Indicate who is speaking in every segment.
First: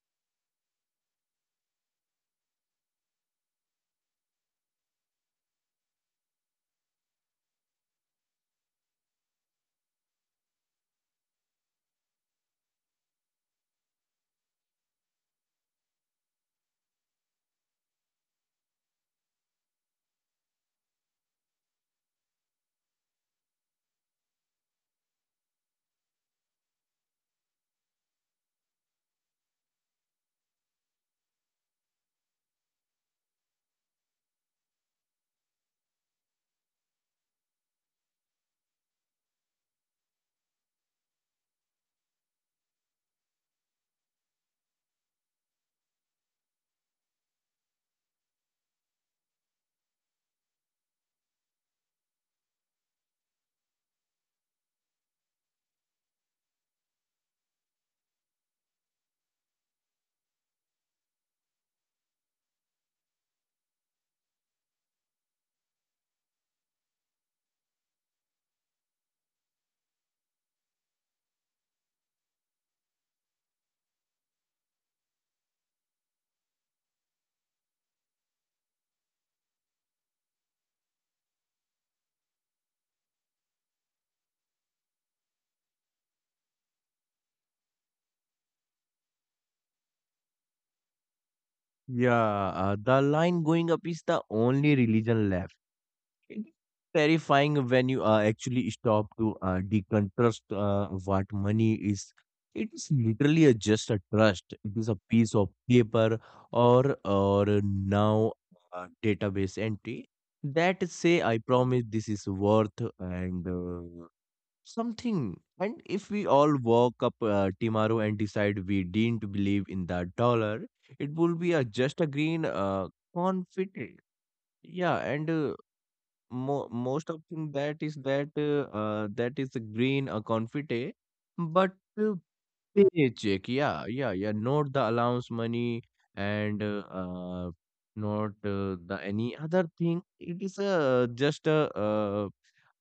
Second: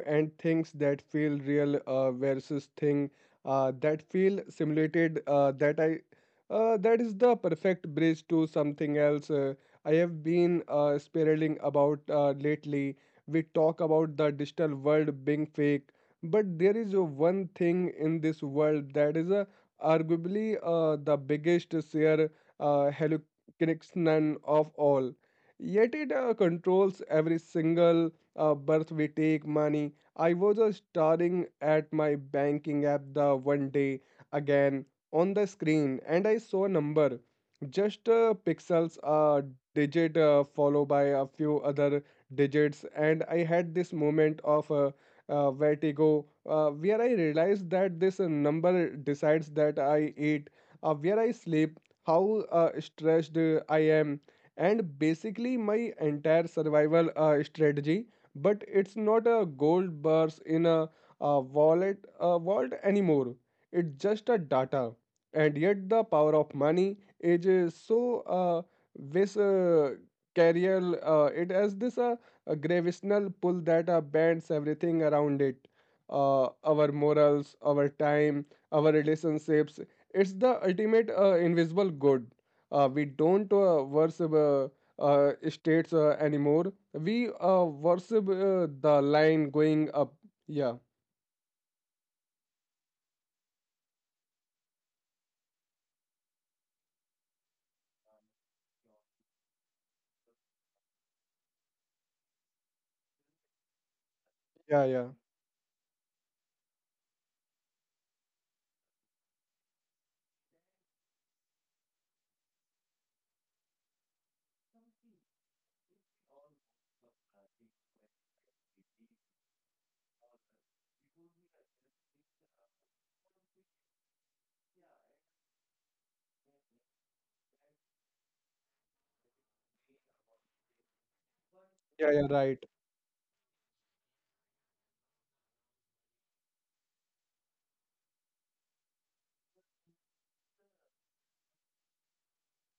Speaker 1: and things that feel real versus thing that feel simulated, that is the perfect bridge to something else. I have been spiraling about lately. We talk about the digital world being fake, but there is a one thing in this world that is arguably the biggest share hallucination of all. Yet it controls every single birth we take money. I was staring at my banking app the one day again on the screen, and I saw a number, just pixels, a digit followed by a few other digits. And I had this moment of vertigo where I realized that this number decides that I eat, where I sleep, how stressed I am, and basically my entire survival strategy. But it's not a gold bars in a wallet, a vault anymore. It's just a data. And yet the power of money, it is so this carrier, it has this a gravitational pull that bends everything around it. Uh, our morals, our time, our relationships. It's the ultimate invisible good. Uh, we don't worship states anymore. We worship the line going up. Yeah.
Speaker 2: Yeah, the line going up is the only religion left. It's terrifying when you actually stop to deconstruct what money is. It is literally a, just a trust. It
Speaker 1: Yeah,
Speaker 2: is a
Speaker 1: yeah.
Speaker 2: piece of paper or now a database entry that say I promise this is worth and uh, something, and if we all woke up tomorrow and decide we didn't believe in the dollar, it will be a, just a green confit. Yeah, and most of thing that is that that is a green a confit. But
Speaker 1: Yeah,
Speaker 2: uh,
Speaker 1: yeah, right.
Speaker 2: paycheck, yeah, yeah, yeah, not the allowance money. And not the any other thing, it is just a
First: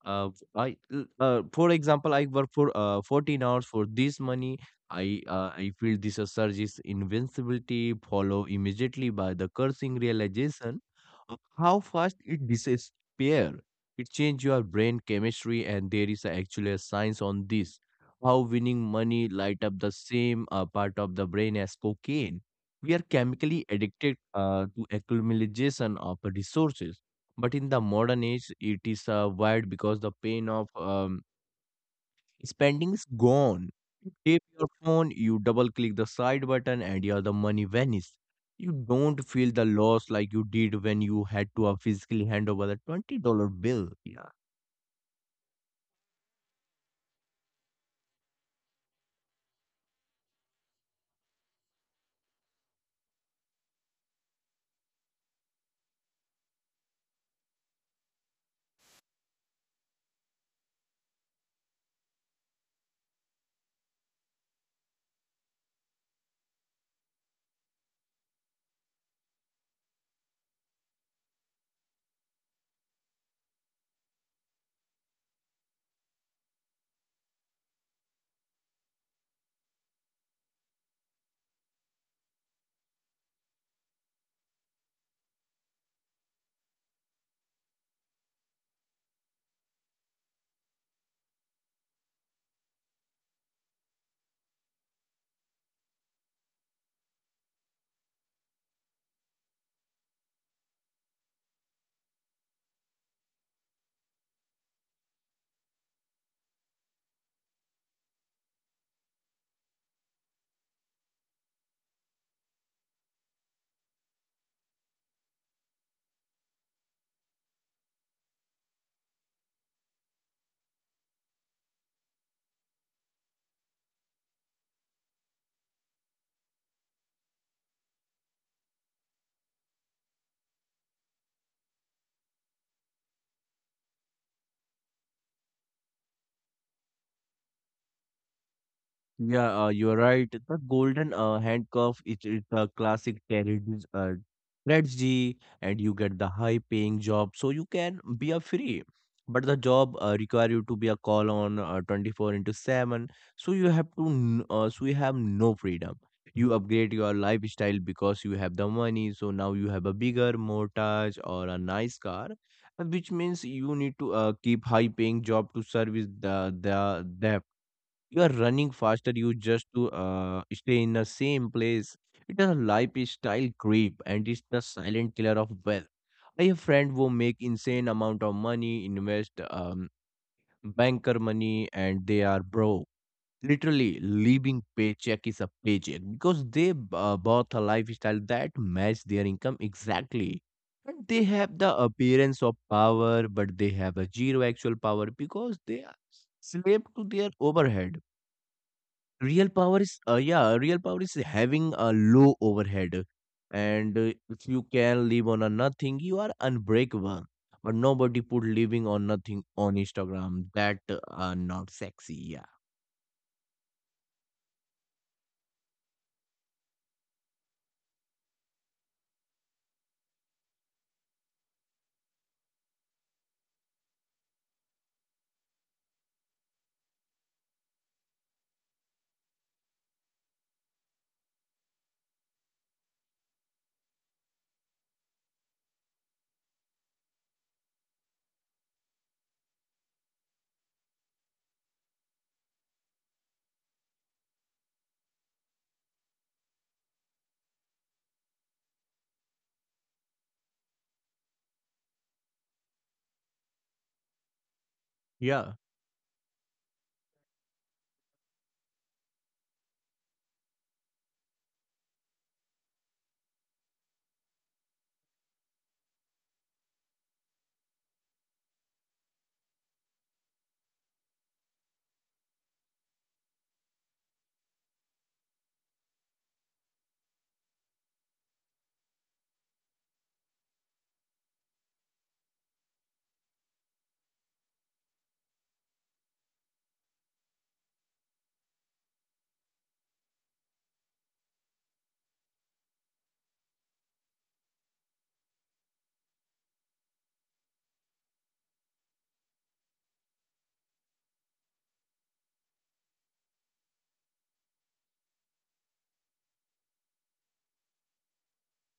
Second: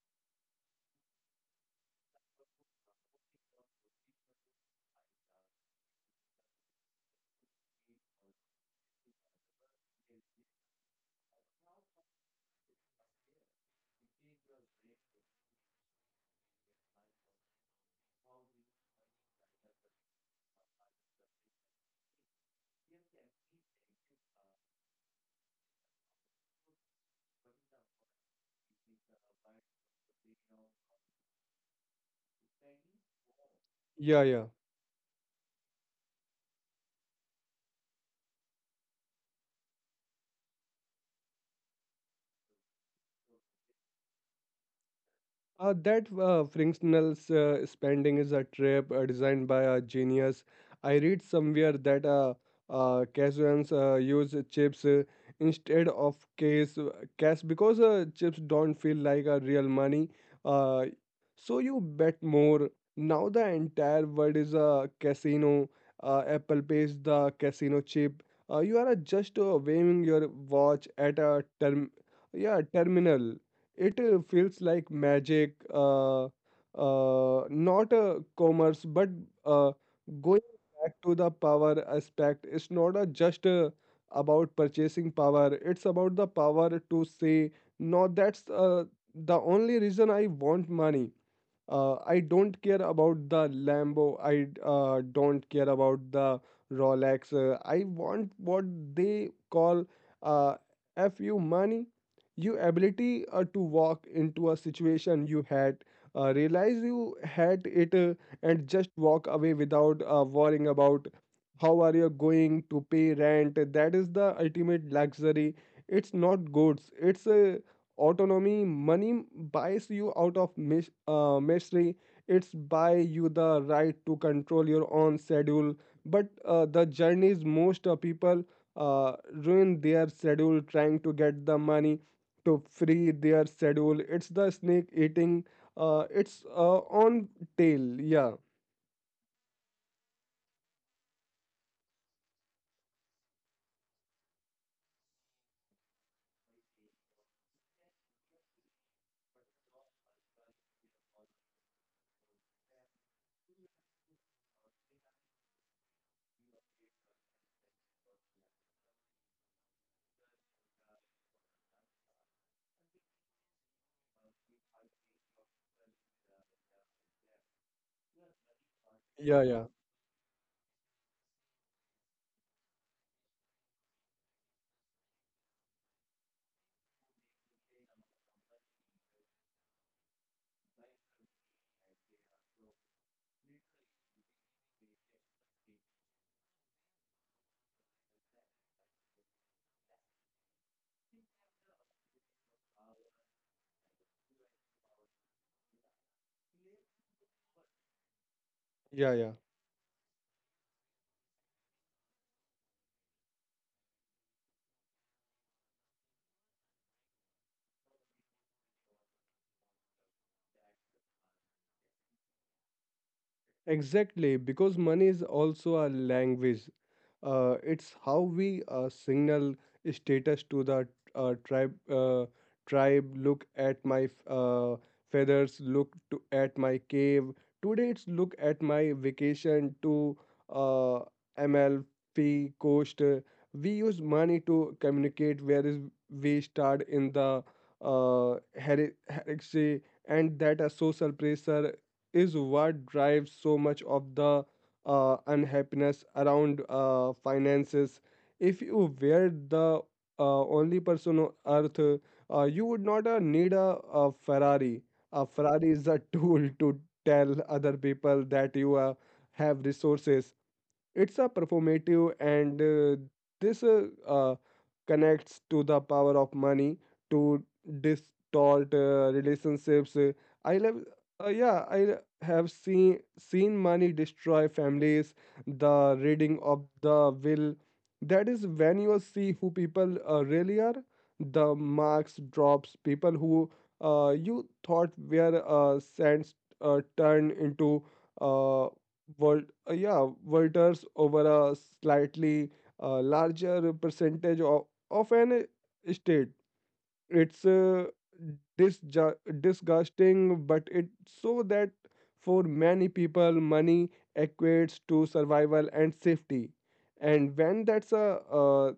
Speaker 2: uh, for example, I work for 14 hours for this money. I feel this surge is invincibility, follow immediately by the cursing realization of how fast it disappear. It change your brain chemistry, and there is actually a science on this. How winning money light up the same part of the brain as cocaine. We are chemically addicted to accumulation of resources, but in the modern age, it is wide because the pain of spending is gone.
Speaker 1: Yeah,
Speaker 2: You tap
Speaker 1: yeah.
Speaker 2: your phone, you double click the side button, and your the money vanishes. You don't feel the loss like you did when you had to physically hand over the $20 bill. Yeah.
Speaker 1: That frictional spending is a trap designed by a genius. I read somewhere that Casuans use chips instead of cash, because chips don't feel like a real money. Uh, so you bet more. Now the entire world is a casino. Apple pays the casino chip. You are just waving your watch at a terminal. It feels like magic, not a commerce, but uh, going back to the power aspect. It's not a just about purchasing power. It's about the power to say, no, that's the only reason I want money. Uh, I don't care about the Lambo. I don't care about the Rolex. I want what they call uh, FU money. Your ability to walk into a situation you had, realize you had it, and just walk away without worrying about how are you going to pay rent. That is the ultimate luxury. It's not goods. It's autonomy money buys you out of misery. It's buy you the right to control your own schedule, but the journeys most people ruin their schedule trying to get the money to free their schedule. It's the snake eating its own tail. Yeah,
Speaker 2: Yeah, you're right. The golden handcuff is it's a classic terrorist strategy, and you get the high-paying job, so you can be a free. But the job require you to be a call on 24 into 7, so you have to so you have no freedom. You upgrade your lifestyle because you have the money, so now you have a bigger mortgage or a nice car, which means you need to keep high-paying job to service the debt. You are running faster you
Speaker 1: yeah, yeah,
Speaker 2: just to stay in the same place. It is a lifestyle creep, and it's the silent killer of wealth. I have friend who make insane amount of money invest, banker money, and they are broke, literally living paycheck is a paycheck because they bought a lifestyle that match their income exactly. And they have the appearance of power, but they have a zero actual power because they are slave to their overhead.
Speaker 1: yeah, yeah,
Speaker 2: Real power is, yeah, real power is having a low overhead. And if you can live on a nothing, you are unbreakable. But nobody put living on nothing on Instagram. That are not sexy. Yeah.
Speaker 1: exactly, because money is also a language. It's how we signal status to the tribe. Tribe, look at my feathers. Look at my cave. Today, it's look at my vacation to uh, MLP coast. We use money to communicate, whereas we start in the heresy, and that a social pressure is what drives so much of the unhappiness around finances. If you were the only person on earth, you would not need a Ferrari. A
Speaker 2: Yeah.
Speaker 1: Ferrari is a tool to tell other people that you have resources. It's a performative, and this connects to the power of money to distort relationships. I love, yeah, I have seen money destroy families. The reading of the will, that is when you see who people really are. The marks drops people who you thought were saints turn into uh, world, yeah, voters over a slightly a larger percentage of an state. It's disgusting, but it's so that for many people, money equates to survival and safety. And when that's a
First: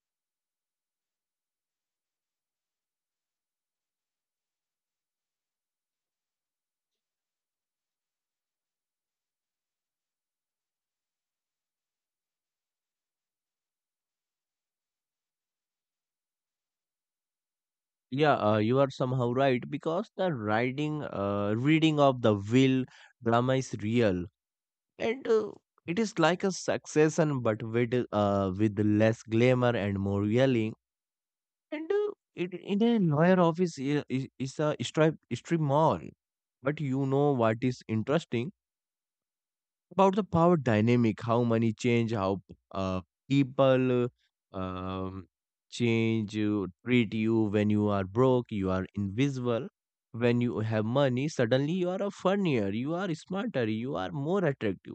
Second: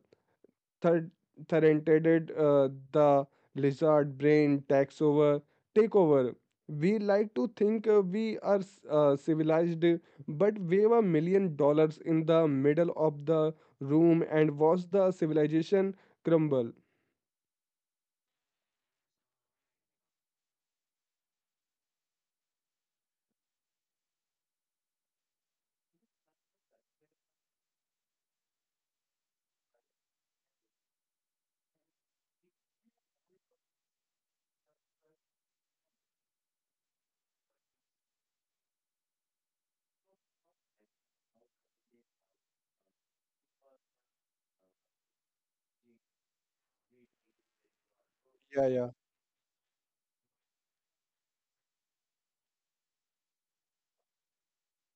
Speaker 1: third threatened, the lizard brain takes over. Take over. We like to think we are civilized, but wave $1 million in the middle of the room and watch the civilization crumble.
Speaker 2: Yeah, you are somehow right because the writing, reading of the will drama is real, and it is like a succession, but with less glamour and more yelling. And it, in a lawyer office is a strip mall. But you know what is interesting about the power dynamic, how money change, how uh, people um, change, treat you. When you are broke,
Speaker 1: Yeah,
Speaker 2: you are
Speaker 1: yeah.
Speaker 2: invisible. When you have money, suddenly you are a funnier, you are smarter, you are more attractive.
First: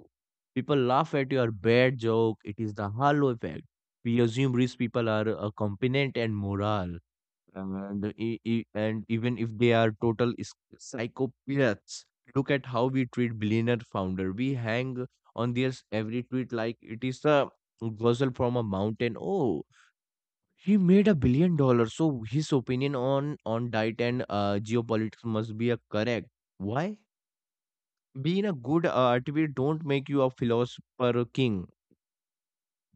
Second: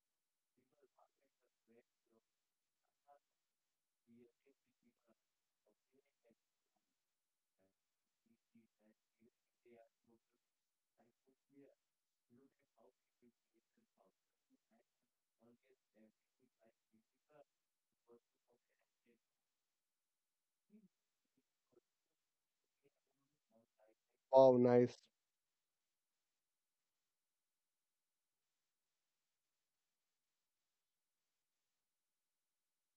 Speaker 2: People laugh at your bad joke. It is the halo effect. We assume rich people are competent and moral, and and even if they are total psychopaths, look at how we treat billionaire founder. We hang on their every tweet like it is a gospel from a mountain. Oh, he made $1 billion, so his opinion on diet and
Speaker 1: Wow, nice.
Speaker 2: geopolitics must be a correct. Why? Being a good athlete don't make you a philosopher king.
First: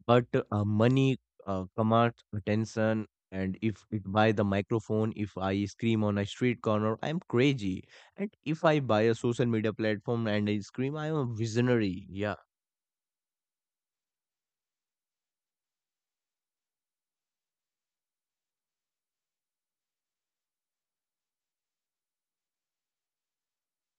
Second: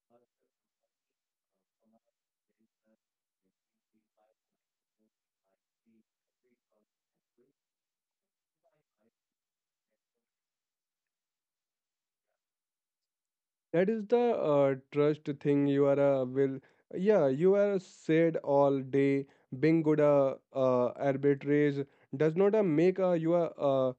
Speaker 2: But money commands attention, and if it buy the microphone, if I scream on a street corner, I'm crazy. And if I buy a social media platform and I scream, I'm a visionary. Yeah,
Speaker 1: That is the trust thing. You are a will. Yeah, you are said all day. Being good arbitrage does not make you a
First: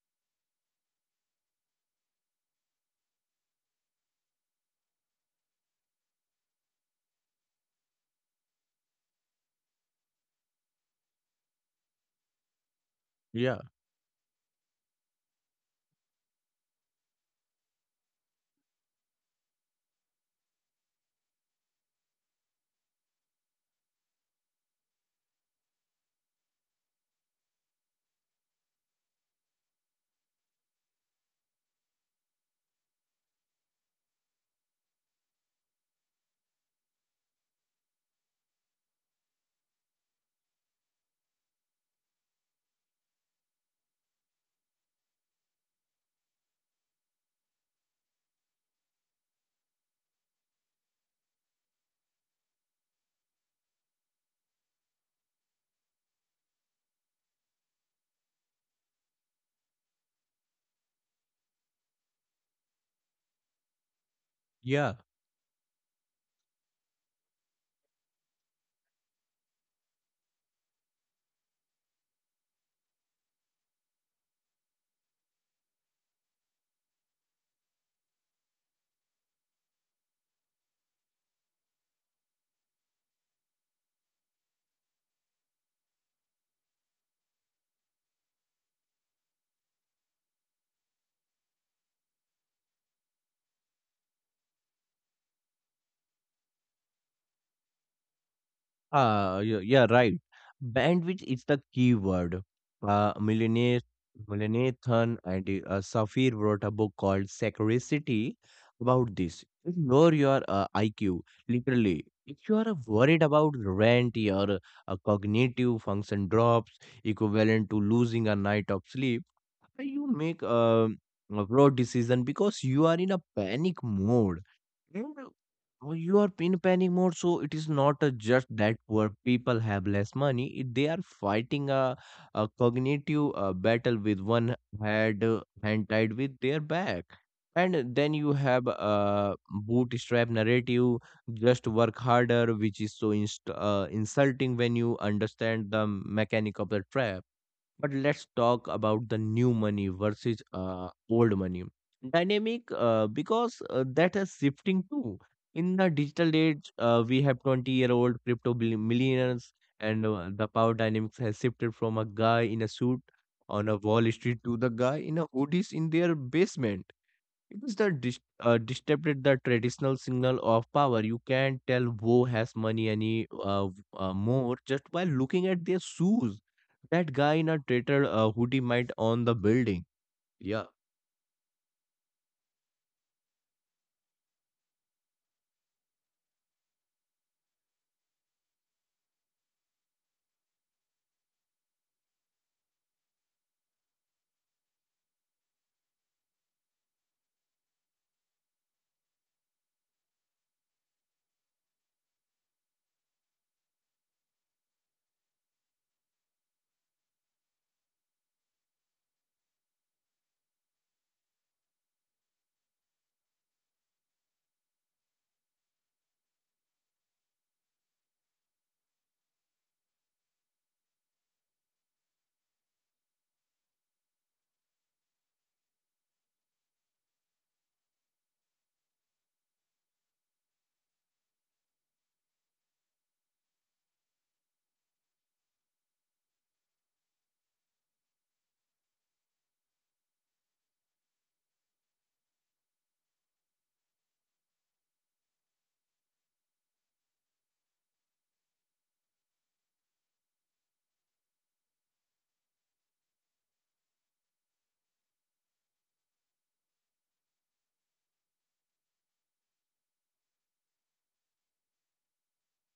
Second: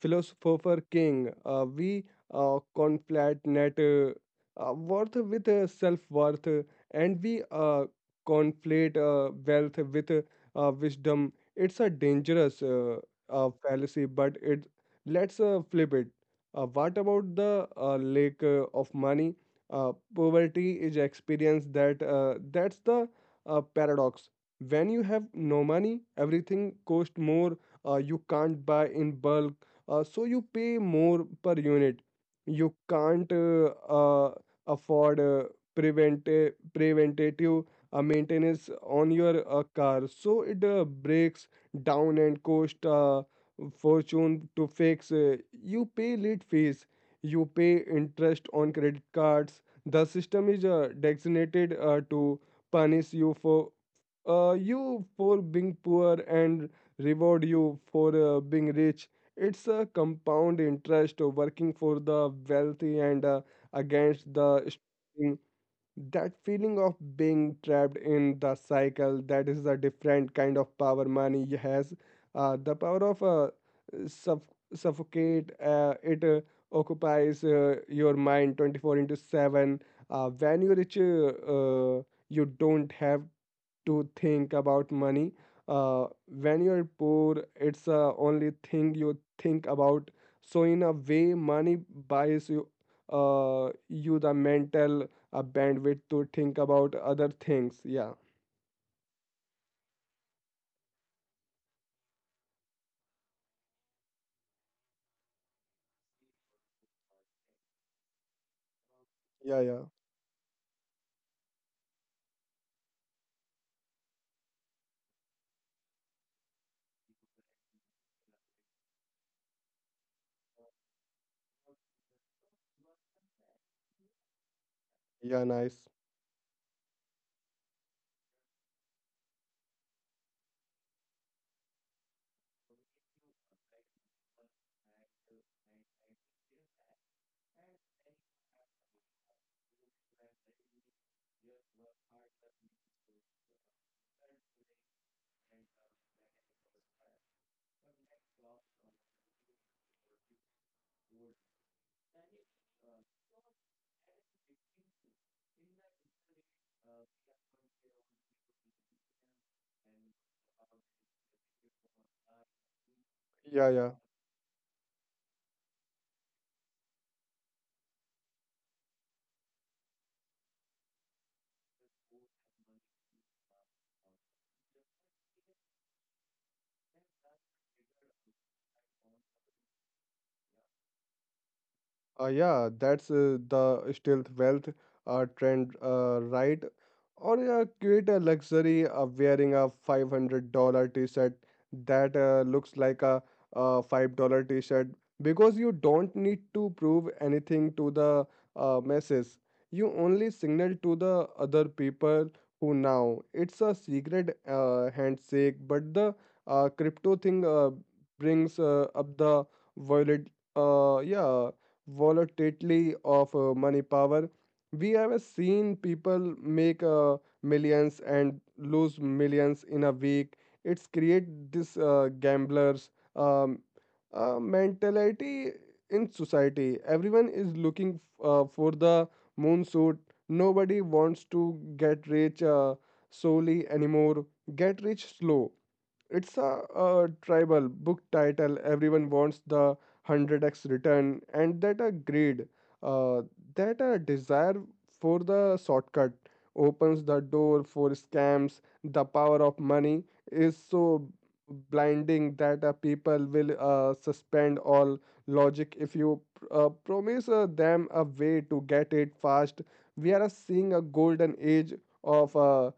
Speaker 1: philosopher king. We conflate net worth with self worth, and we conflate wealth with wisdom. It's a dangerous
Speaker 2: yeah,
Speaker 1: fallacy, but it let's flip it. What about the lake of money? Poverty is experience that's the paradox. When you have no money, everything costs more. Uh, you can't buy in bulk, so you pay more per unit. You can't uh, afford preventative maintenance on your car. So it breaks down and cost fortune to fix. You pay late fees. You pay interest on credit cards. The system is designated to punish you for being poor and reward you for being rich. It's a compound interest of working for the wealthy and against the
Speaker 2: yeah.
Speaker 1: struggling. That feeling of being trapped in the cycle, that is a different kind of power money has. The power of suff- suffocate, it occupies your mind 24 into 7. When you reach, uh, you don't have to think about money. When you're poor, it's the only thing you think about. So in a way, money buys you the mental bandwidth to think about other things. Yeah,
Speaker 2: Ah, yeah, yeah, right. Bandwidth is the key word. Millionaire, Millenathan and Safir wrote a book called Scarcity about this.
Speaker 1: yeah, yeah,
Speaker 2: Ignore your IQ, literally. If you are worried about rent, your cognitive function drops, equivalent to losing a night of sleep. You make a broad decision because you are in a panic mode.
Speaker 1: yeah. Nice.
Speaker 2: Well, you are in panic mode, so it is not just that poor people have less money. It, they are fighting a cognitive battle with one head hand tied with their back. And then you have a bootstrap narrative, just work harder, which is so insulting when you understand the mechanic of the trap. But let's talk about the new money versus old money dynamic because that is shifting too. In the digital age, we have 20-year-old crypto millionaires, and the power dynamics has shifted from a guy in a suit
Speaker 1: Yeah,
Speaker 2: on a
Speaker 1: yeah.
Speaker 2: Wall Street to the guy in a hoodies in their basement. It is the disrupted the traditional signal of power. You can tell who has money any more just by looking at their shoes. That guy in a tattered hoodie might own the building. Yeah,
Speaker 1: Yeah, that's the stealth wealth trend, right? Or create a luxury of wearing a $500 t-shirt that looks like a $5 t-shirt because you don't need to prove anything to the masses. You only signal to the other people who now. It's a secret handshake, but the crypto thing brings up the violet. Yeah, volatility of money power. We have seen people make millions and lose millions in a week. It's create this gamblers um, mentality in society. Everyone is looking for the moon suit. Nobody wants to get rich slowly anymore. Get rich slow, it's a, tribal book title. Everyone wants the 100x return, and that a greed, uh, that a desire for the shortcut opens the door for scams. The power of money is so blinding that people will suspend all logic if you promise them a way to get it fast. We are seeing a golden age of. Uh,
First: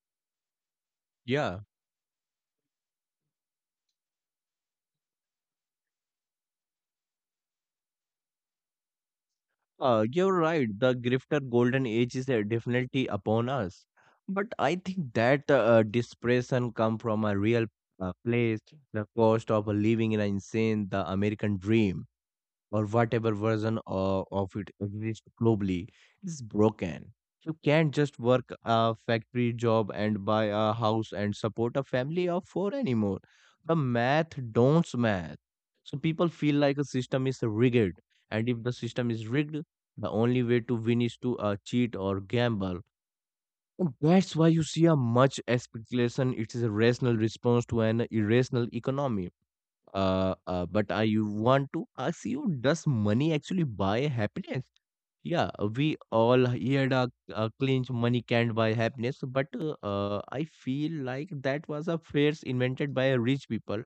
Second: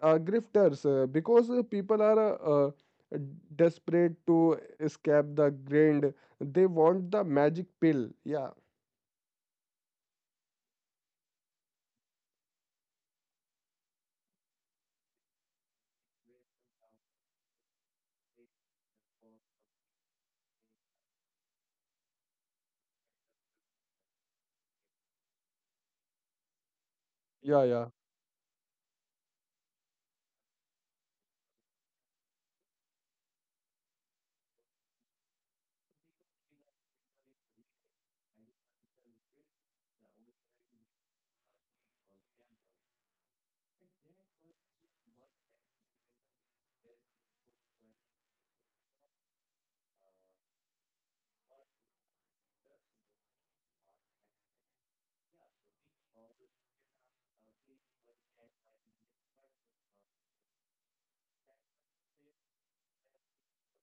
Speaker 1: uh, Grifters because
Speaker 2: yeah.
Speaker 1: people are uh, desperate to escape the grind. They want the magic pill. Yeah,
Speaker 2: You're right. The grifter golden age is definitely upon us. But I think that depression come from a real place. The cost of living in a insane, the American dream or whatever version of it exists globally is broken. You
Speaker 1: yeah, yeah,
Speaker 2: can't just work a factory job and buy a house and support a family of four anymore. The math don't math. So people feel like a system is rigged, and if the system is rigged, the only way to win is to cheat or gamble. And that's why you see a much speculation. It is a rational response to an irrational economy, but I want to ask you, does money actually buy happiness? Yeah, we all heard a clinch money can't buy happiness, but I feel like that was a phrase invented by rich people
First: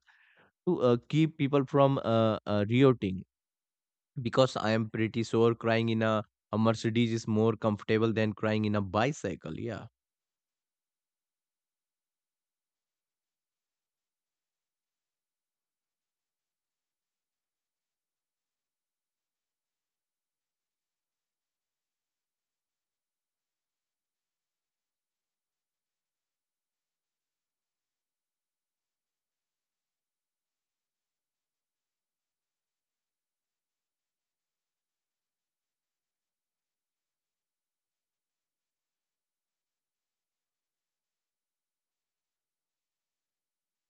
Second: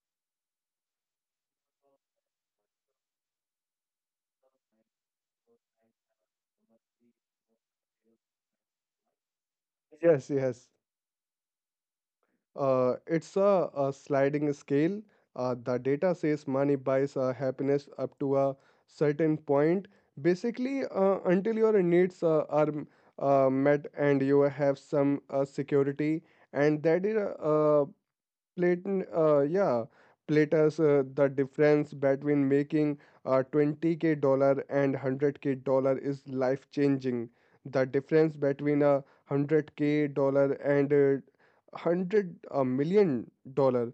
Speaker 2: to keep people from rioting. Because I am pretty sure crying in a Mercedes is more comfortable than crying in a bicycle. Yeah,
Speaker 1: yes, yes. Uh, it's a sliding scale. Uh, the data says money buys happiness up to a certain point, basically until your needs are met, and you have some security. And that is Platon, uh, yeah, Plato's. Uh, the difference between making 20k dollar and 100k dollar is life changing. The difference between a 100k dollar and 100 $1 million,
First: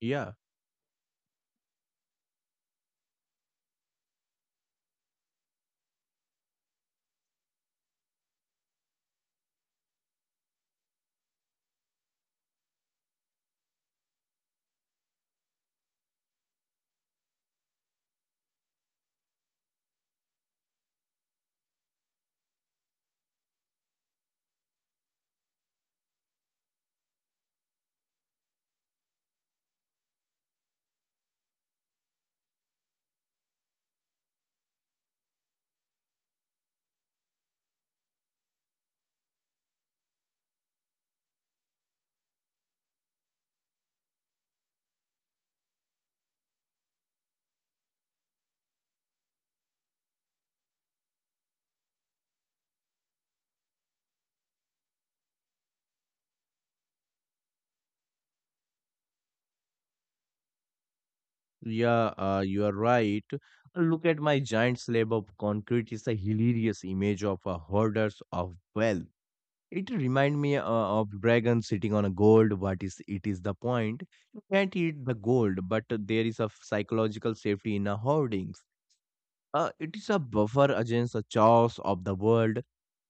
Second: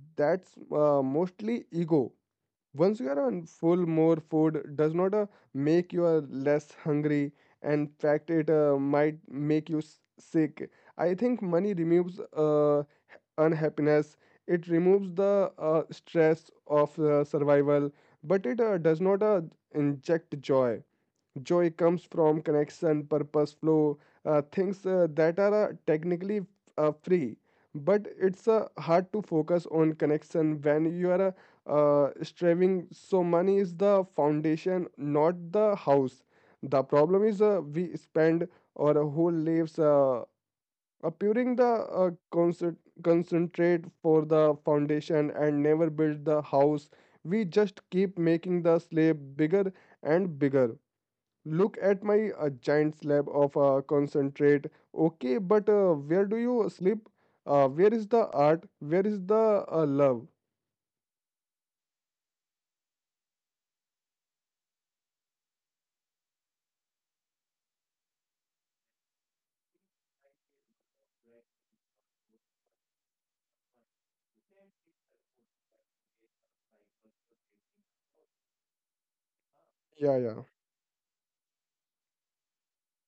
Speaker 2: yeah.
Speaker 1: that's mostly ego. Once you are on full, more food does not make you less hungry. In fact, it might make you sick. I think money removes unhappiness. It removes the stress of survival, but it does not inject joy. Joy comes from connection, purpose, flow, things that are technically free, but it's hard to focus on connection when you are striving. So, money is the foundation, not the house. The problem is we spend our whole lives appearing the concentrate for the foundation and never build the house. We just keep making the slab bigger and bigger. Look at my giant slab of concentrate. Okay, but where do you sleep? Uh, where is the art? Where is the love?
Speaker 2: Yeah, you are right. Look at my giant slab of concrete. It's a hilarious image of a hoarders of wealth. It remind me of dragon sitting on a gold. What is it is the point? You can't eat the gold, but there is a psychological safety in a hoardings. It is a
Speaker 1: Yeah, yeah,
Speaker 2: buffer against the chaos of the world.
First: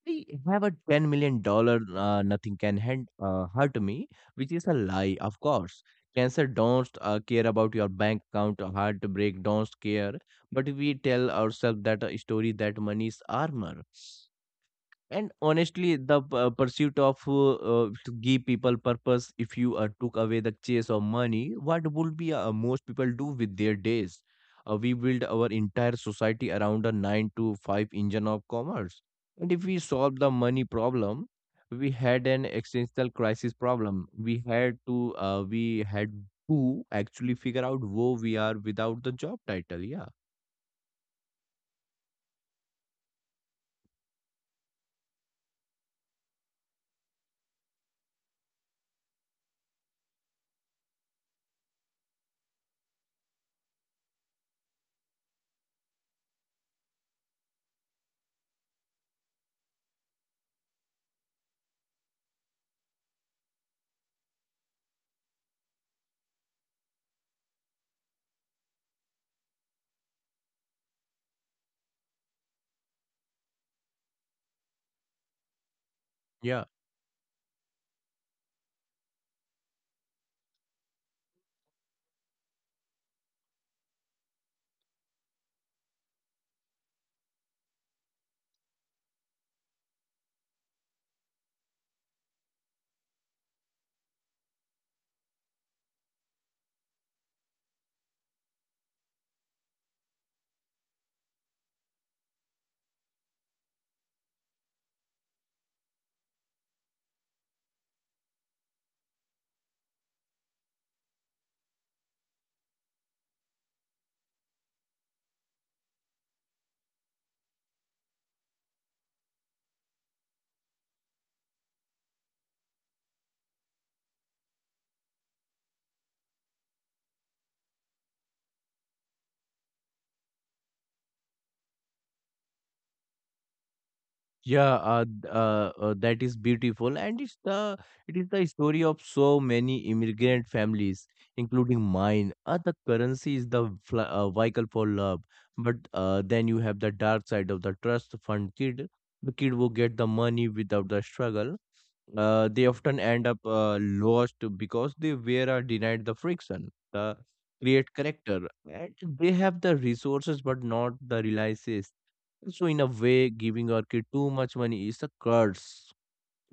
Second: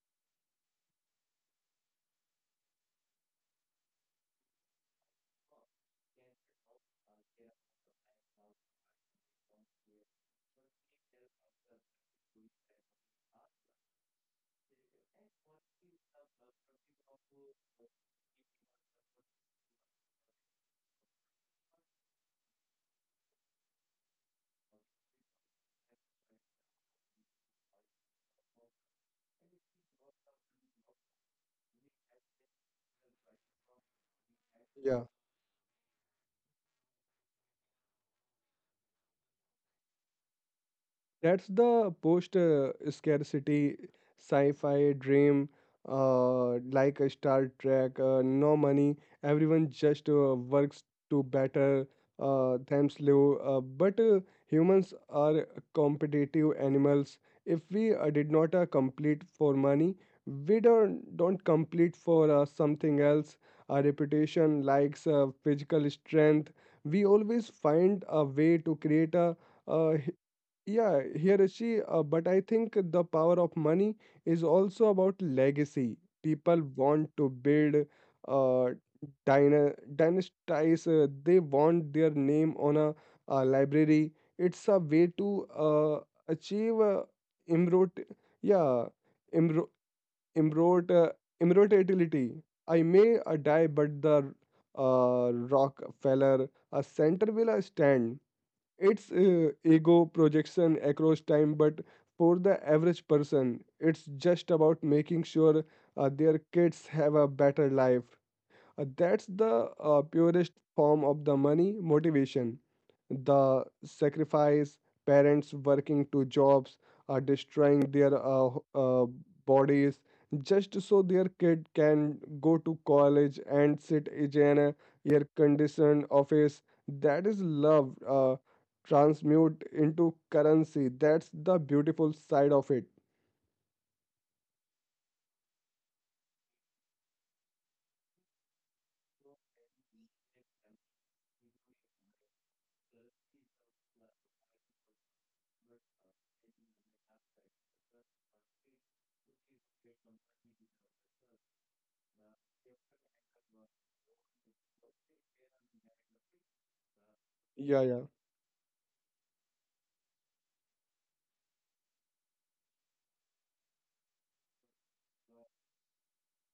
Speaker 2: I have a $10 million. Nothing can hurt me, which is a lie, of course. Cancer don't care about your bank account. Or Heartbreak don't care. But we tell ourselves that a story that money is armor. And honestly, the pursuit of to give people purpose, if you took away the chase of money, what would be most people do with their days? We build our entire society around a 9 to 5 engine of commerce. And if we solve the money problem, we had an existential crisis problem.
Speaker 1: yeah.
Speaker 2: We had to actually figure out who we are without the job title.
Speaker 1: That's the post scarcity sci fi dream, like a Star Trek, no money, everyone just works to better themselves. But humans are competitive animals. If we did not complete for money, we don't complete for something else. Our reputation, likes, physical strength. We always find a way to create a uh, yeah, here is she. But I think the power of money is also about legacy. People
Speaker 2: Yeah.
Speaker 1: want to build, uh, dynasties. They want their name on a, library. It's a way to achieve immortality. Yeah, immor- immort- uh, immortality. I may die, but the Rockefeller Center will stand. It's ego projection across time, but for the average person, it's just about making sure their kids have a better life. That's the purest form of the money motivation. The sacrifice, parents working 2 jobs, are destroying their bodies just so their kid can go to college and sit in a air conditioned office. That is love transmute into currency. That's the beautiful side of it.
Speaker 2: Yeah, that is beautiful, and it's the it is the story of so many immigrant families, including mine. The currency is the vehicle for love, but then you have the dark side of the trust fund kid, the kid who get the money without the struggle. They often end up lost because they were denied the friction, the
Speaker 1: Yeah,
Speaker 2: create
Speaker 1: yeah,
Speaker 2: character, and they have the resources but not the realizes. So in a way, giving our kid too much money is a curse.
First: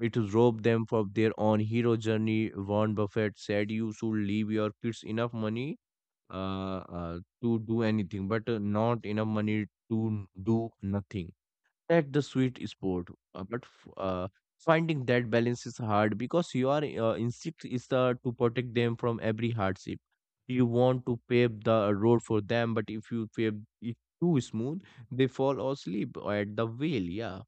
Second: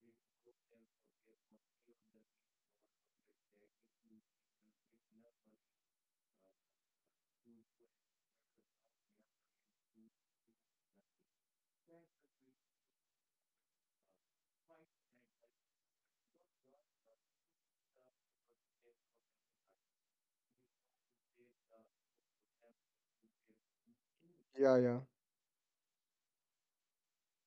Speaker 2: It robs them from their own hero journey. Warren Buffett said you should leave your kids enough money uh, to do anything, but not enough money to do nothing. That's the sweet spot. But finding that balance is hard because your instinct is to protect them from every hardship. You want to pave the road for them, but if you pave it too
Speaker 1: yeah,
Speaker 2: smooth,
Speaker 1: yeah.
Speaker 2: they fall asleep at the wheel. Yeah,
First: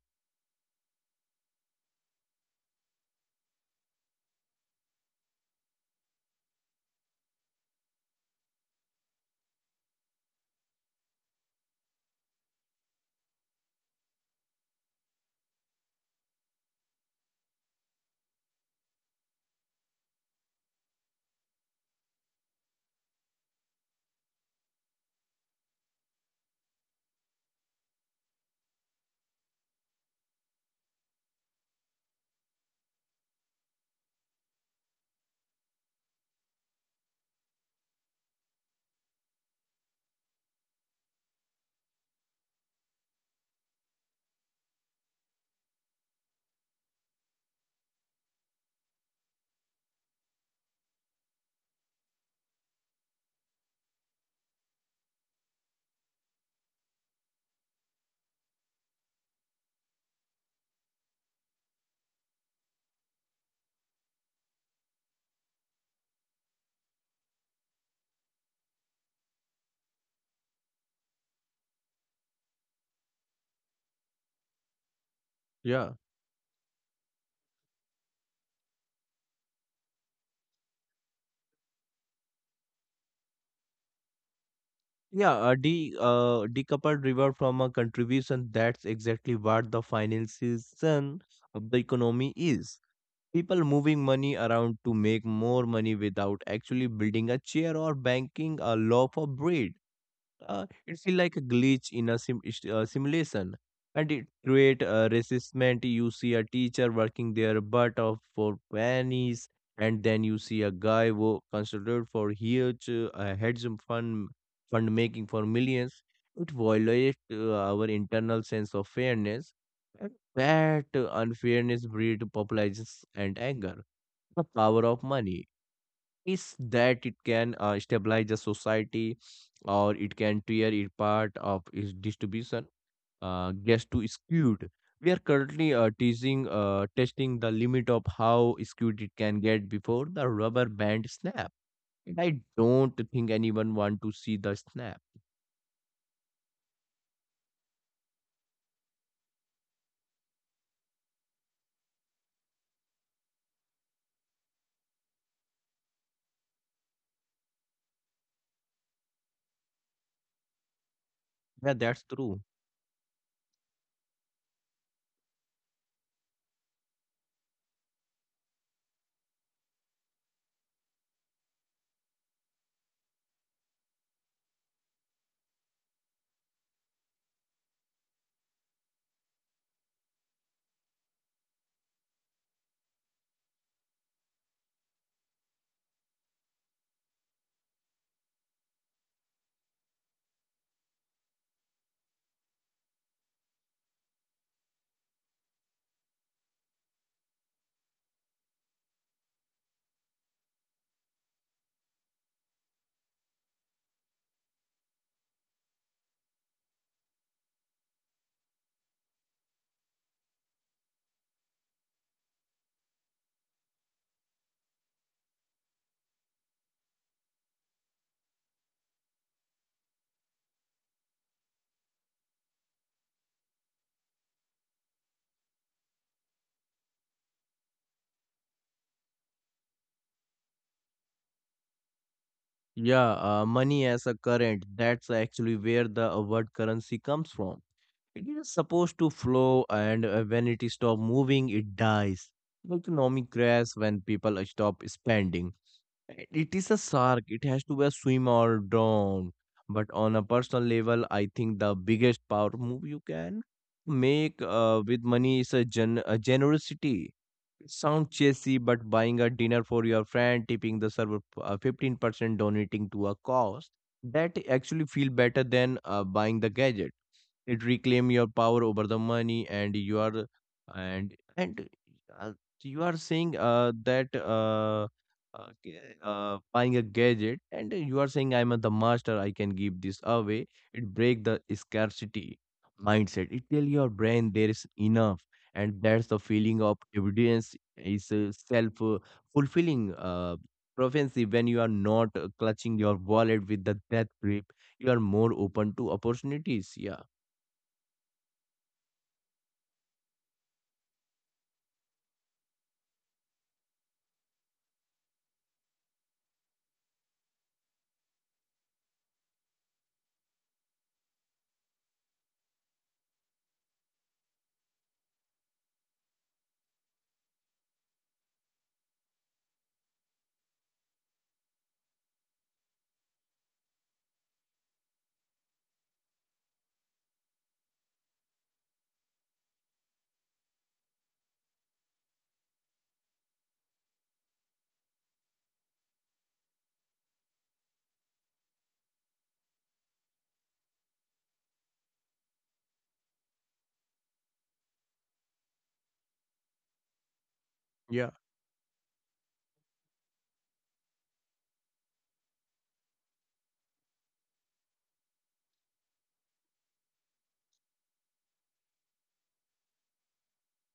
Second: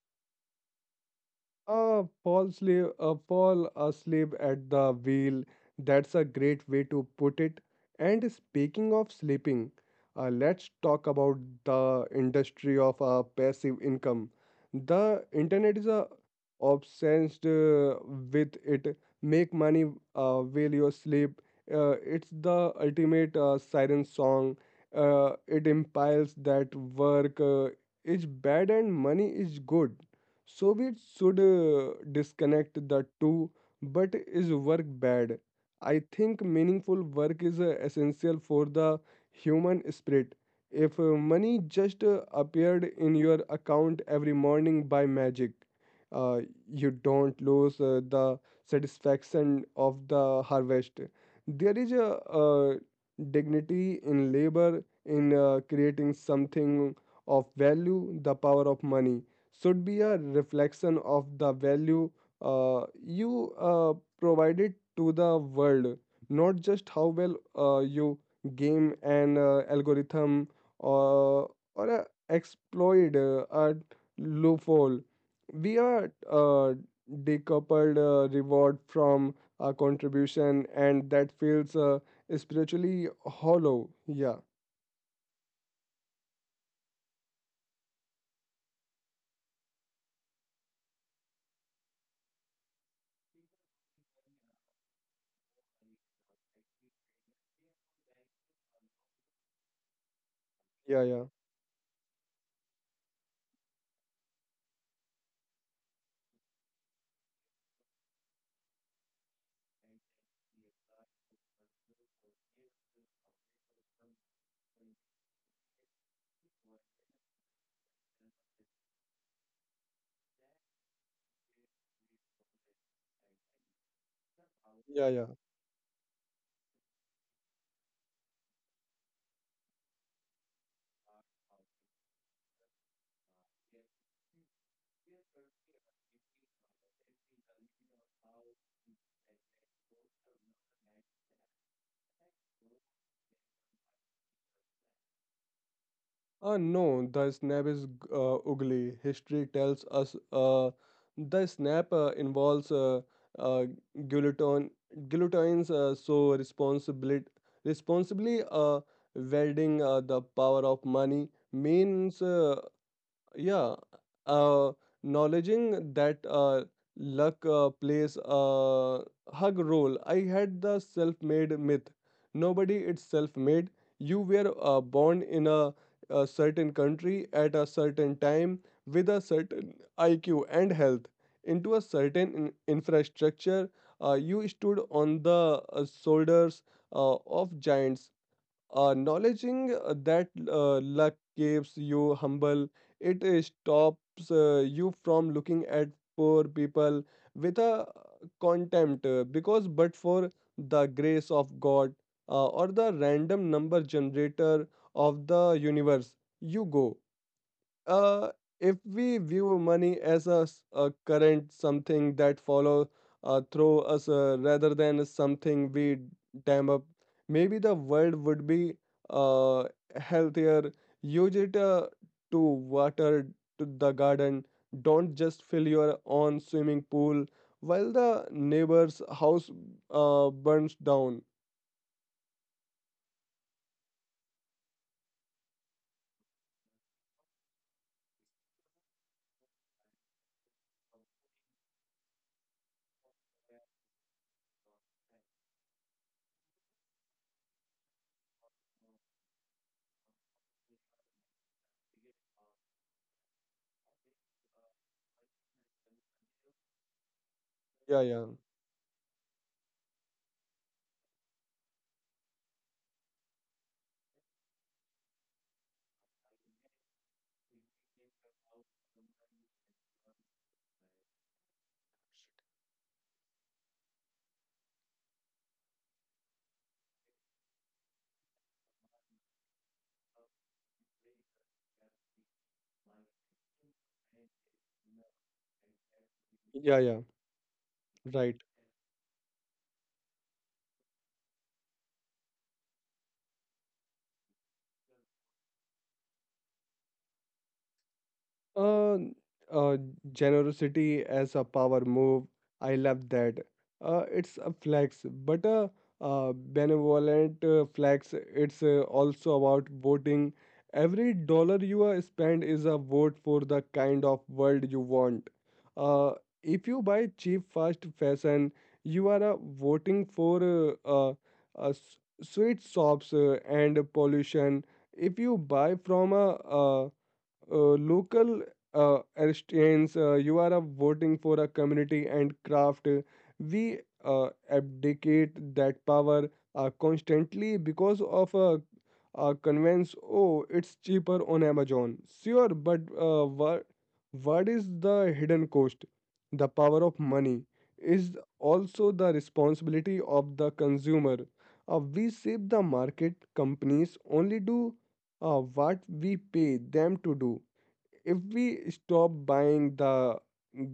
Speaker 1: Paul slave, Paul asleep at the wheel. That's a great way to put it. And speaking of sleeping, let's talk about the industry of passive income. The internet is obsessed with it. Make money while you sleep. It's the ultimate siren song. It implies that work is bad and money is good. So we should disconnect the two, but is work bad? I think meaningful work is essential for the human spirit. If money just appeared in your account every morning by magic, uh, you don't lose the satisfaction of the harvest. There is a, dignity in labor, in creating something of value, the power of money should be a reflection of the value you provided to the world, not just how well you game an algorithm or exploit a loophole. We
Speaker 2: yeah,
Speaker 1: are decoupled reward from a contribution, and that feels spiritually hollow. Yeah,
Speaker 2: yeah. A de decoupled river from a contribution. That's exactly what the financiation of the economy is. People moving money around to make more money without actually building a chair or banking a loaf of bread it
Speaker 1: yeah,
Speaker 2: feel
Speaker 1: yeah,
Speaker 2: like a glitch in a simulation, and it create a resistment. You see a teacher working their butt off for pennies, and then you see a guy wo considered for huge hedge fund making for millions. It violates our internal sense of fairness, and that unfairness breeds populism and anger. The power of
Speaker 1: yeah, yeah.
Speaker 2: money is that it can stabilize the society, or it can tear it part of its distribution gets too skewed. We are currently testing the limit of how skewed it can get before the rubber band snap. And I don't think anyone want to see the snap.
Speaker 1: No, the snap is ugly. History tells us the snap involves uh, guillotine, guillotines, so responsibility, responsibly wielding the power of money
Speaker 2: Yeah, that's
Speaker 1: means
Speaker 2: true.
Speaker 1: yeah uh acknowledging that luck plays a hug role. I had the self-made myth. Nobody it's self-made. You were born in a certain country at a certain time with a certain iq and health into a certain infrastructure. You stood on the shoulders of giants. Acknowledging that luck keeps you humble, it stops you from looking at poor people with a contempt because but for the grace of God or the random number generator of the universe, you go. uh, if we view money as a current, something that follow through us rather than something we dam up, maybe the world would be uh, healthier. Use it to water to the garden. Don't just fill your own swimming pool while the neighbor's house burns down.
Speaker 2: Yeah, money as a current, that's actually where the word currency comes from. It is supposed to flow, and when it stops moving, it dies. Like the economy crashes when people stop spending. And it is a shark, it has to be a swim or drown. But on a personal level, I think the biggest power move you can make with money is a, a generosity. It
Speaker 1: Yeah,
Speaker 2: sounds
Speaker 1: yeah,
Speaker 2: cheesy, but buying a dinner for your friend, tipping the server 15%, donating to a cause, that actually feel better than buying the gadget. It reclaim your power over the money, and you are and uh, you are saying that buying a gadget, and you are saying I'm the master, I can give this away. It break the scarcity mindset, it tell your brain there is enough. And that's the feeling
Speaker 1: yeah,
Speaker 2: of
Speaker 1: yeah,
Speaker 2: evidence is
Speaker 1: right.
Speaker 2: self fulfilling prophecy when you are not clutching your wallet with the death grip, you are more open to opportunities. Yeah.
Speaker 1: Uh, uh, Generosity as a power move. I love that. It's a flex, but a benevolent flex. It's also about voting. Every dollar you spend is a vote for the kind of world you want. Uh, if you buy cheap fast fashion, you are voting for uh, s- sweet shops and pollution. If you buy from a local Aristians, you are voting for a community and craft. We abdicate that power constantly because of a convenience. Oh, it's cheaper on Amazon. Sure, but what is the hidden cost? The power of money
Speaker 2: Yeah.
Speaker 1: is also the responsibility of the consumer. We shape the market. Companies only do what we pay them to do. If we stop buying the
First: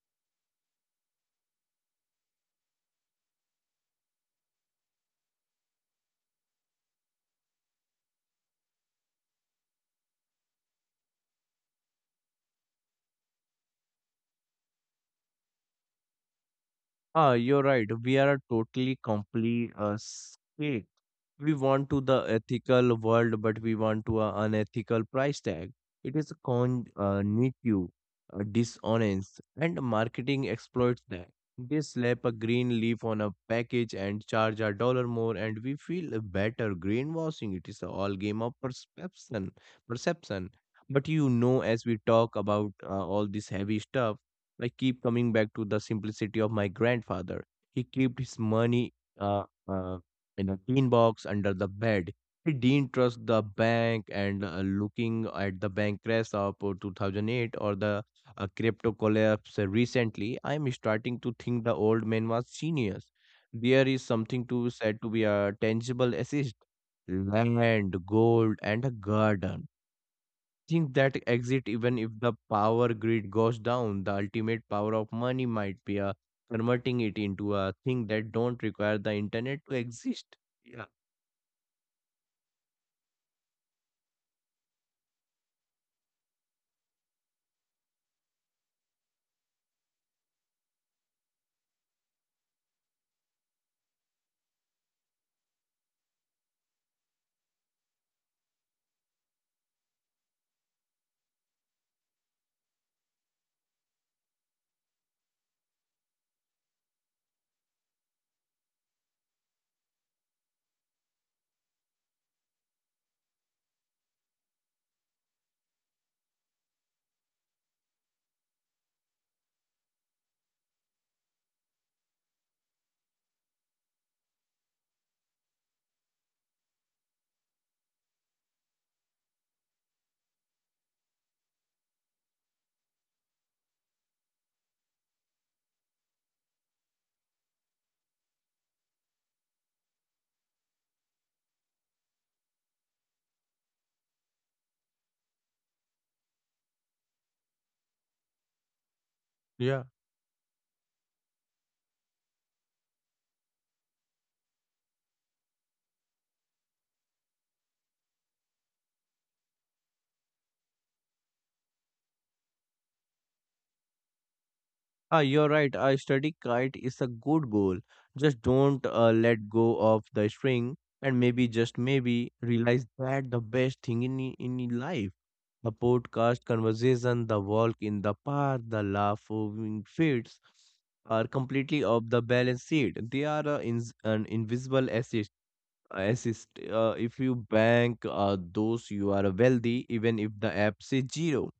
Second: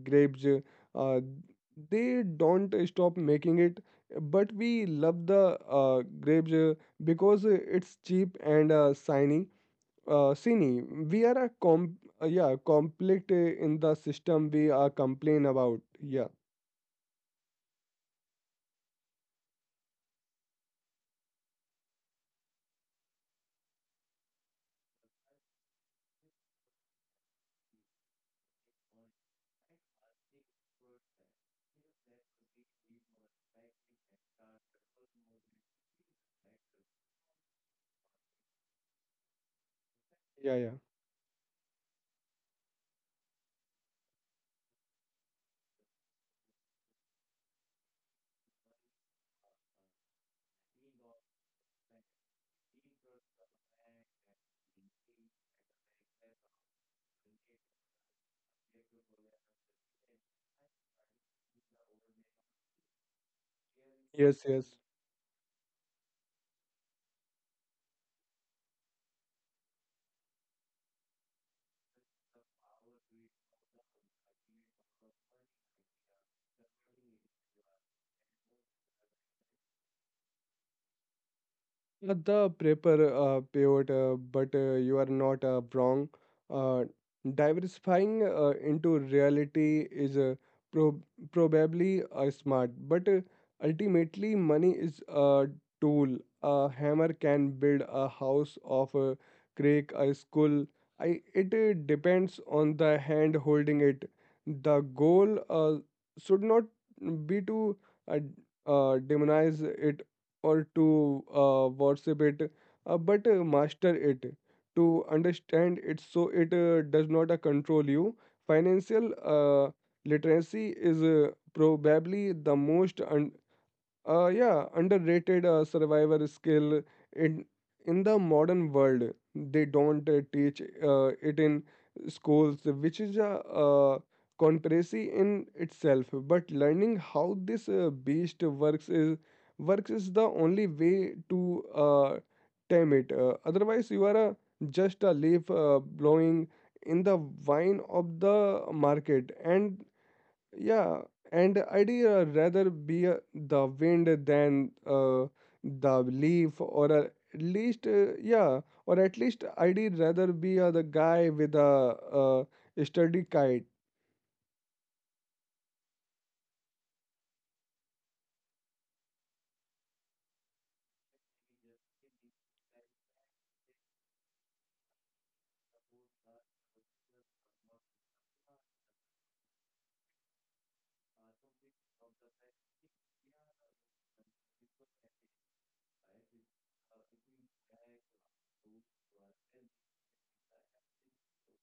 Speaker 1: grapes uh, they don't stop making it, but we love the grapes because it's cheap and shiny. Shiny, we are a conflict in the system we are complain about. Yeah,
Speaker 2: Ah, you're right. We are a totally complete, we want to the ethical world, but we want to an unethical price tag. It is con NICU, dishonest, and marketing exploits that. They slap a green leaf on a package and charge a dollar more, and we feel better. Greenwashing, it is a all game of perception.
Speaker 1: yeah, yeah,
Speaker 2: But, as we talk about all this heavy stuff, I keep coming back to the simplicity of my grandfather. He kept his money, Uh, uh, in a tin box under the bed. He didn't trust the bank, and looking at the bank crash of 2008 or the crypto collapse recently, I'm starting to think the old man was genius. There is
Speaker 1: yes,
Speaker 2: something
Speaker 1: yes.
Speaker 2: to said to be a tangible assist, land, gold, and a garden. Think that exit even if the power grid goes down, the ultimate power of money might be a converting it into a thing that don't require the internet to exist. Yeah.
Speaker 1: Not the paper payout, but you are not wrong. Uh, Diversifying into reality is prob probably smart, but ultimately, money is a tool. A hammer can build a house of a crack, a skull. It depends on the hand holding it. The goal should not be to uh, demonize it or to worship it, but master it. To understand it, so it does not control you. Financial literacy is probably the most underrated survivor skill in in the modern world. They don't teach it in schools, which is a uh, conspiracy in itself. But learning how this beast works is the only way to tame it. Otherwise, you are a, just a leaf blowing in the wine of the market, and
Speaker 2: Yeah.
Speaker 1: yeah, and I'd rather be the wind than the leaf, or or at least I'd rather be the guy with a sturdy kite.
Speaker 2: Ah, you're right. A steady kite is a good goal. Just don't let go of the string, and maybe just maybe realize that the best thing in in your life, the podcast conversation, the walk in the park, the laughing fits are completely off the balance sheet. They are an invisible asset assist. If you bank those, you are wealthy even if the app says zero,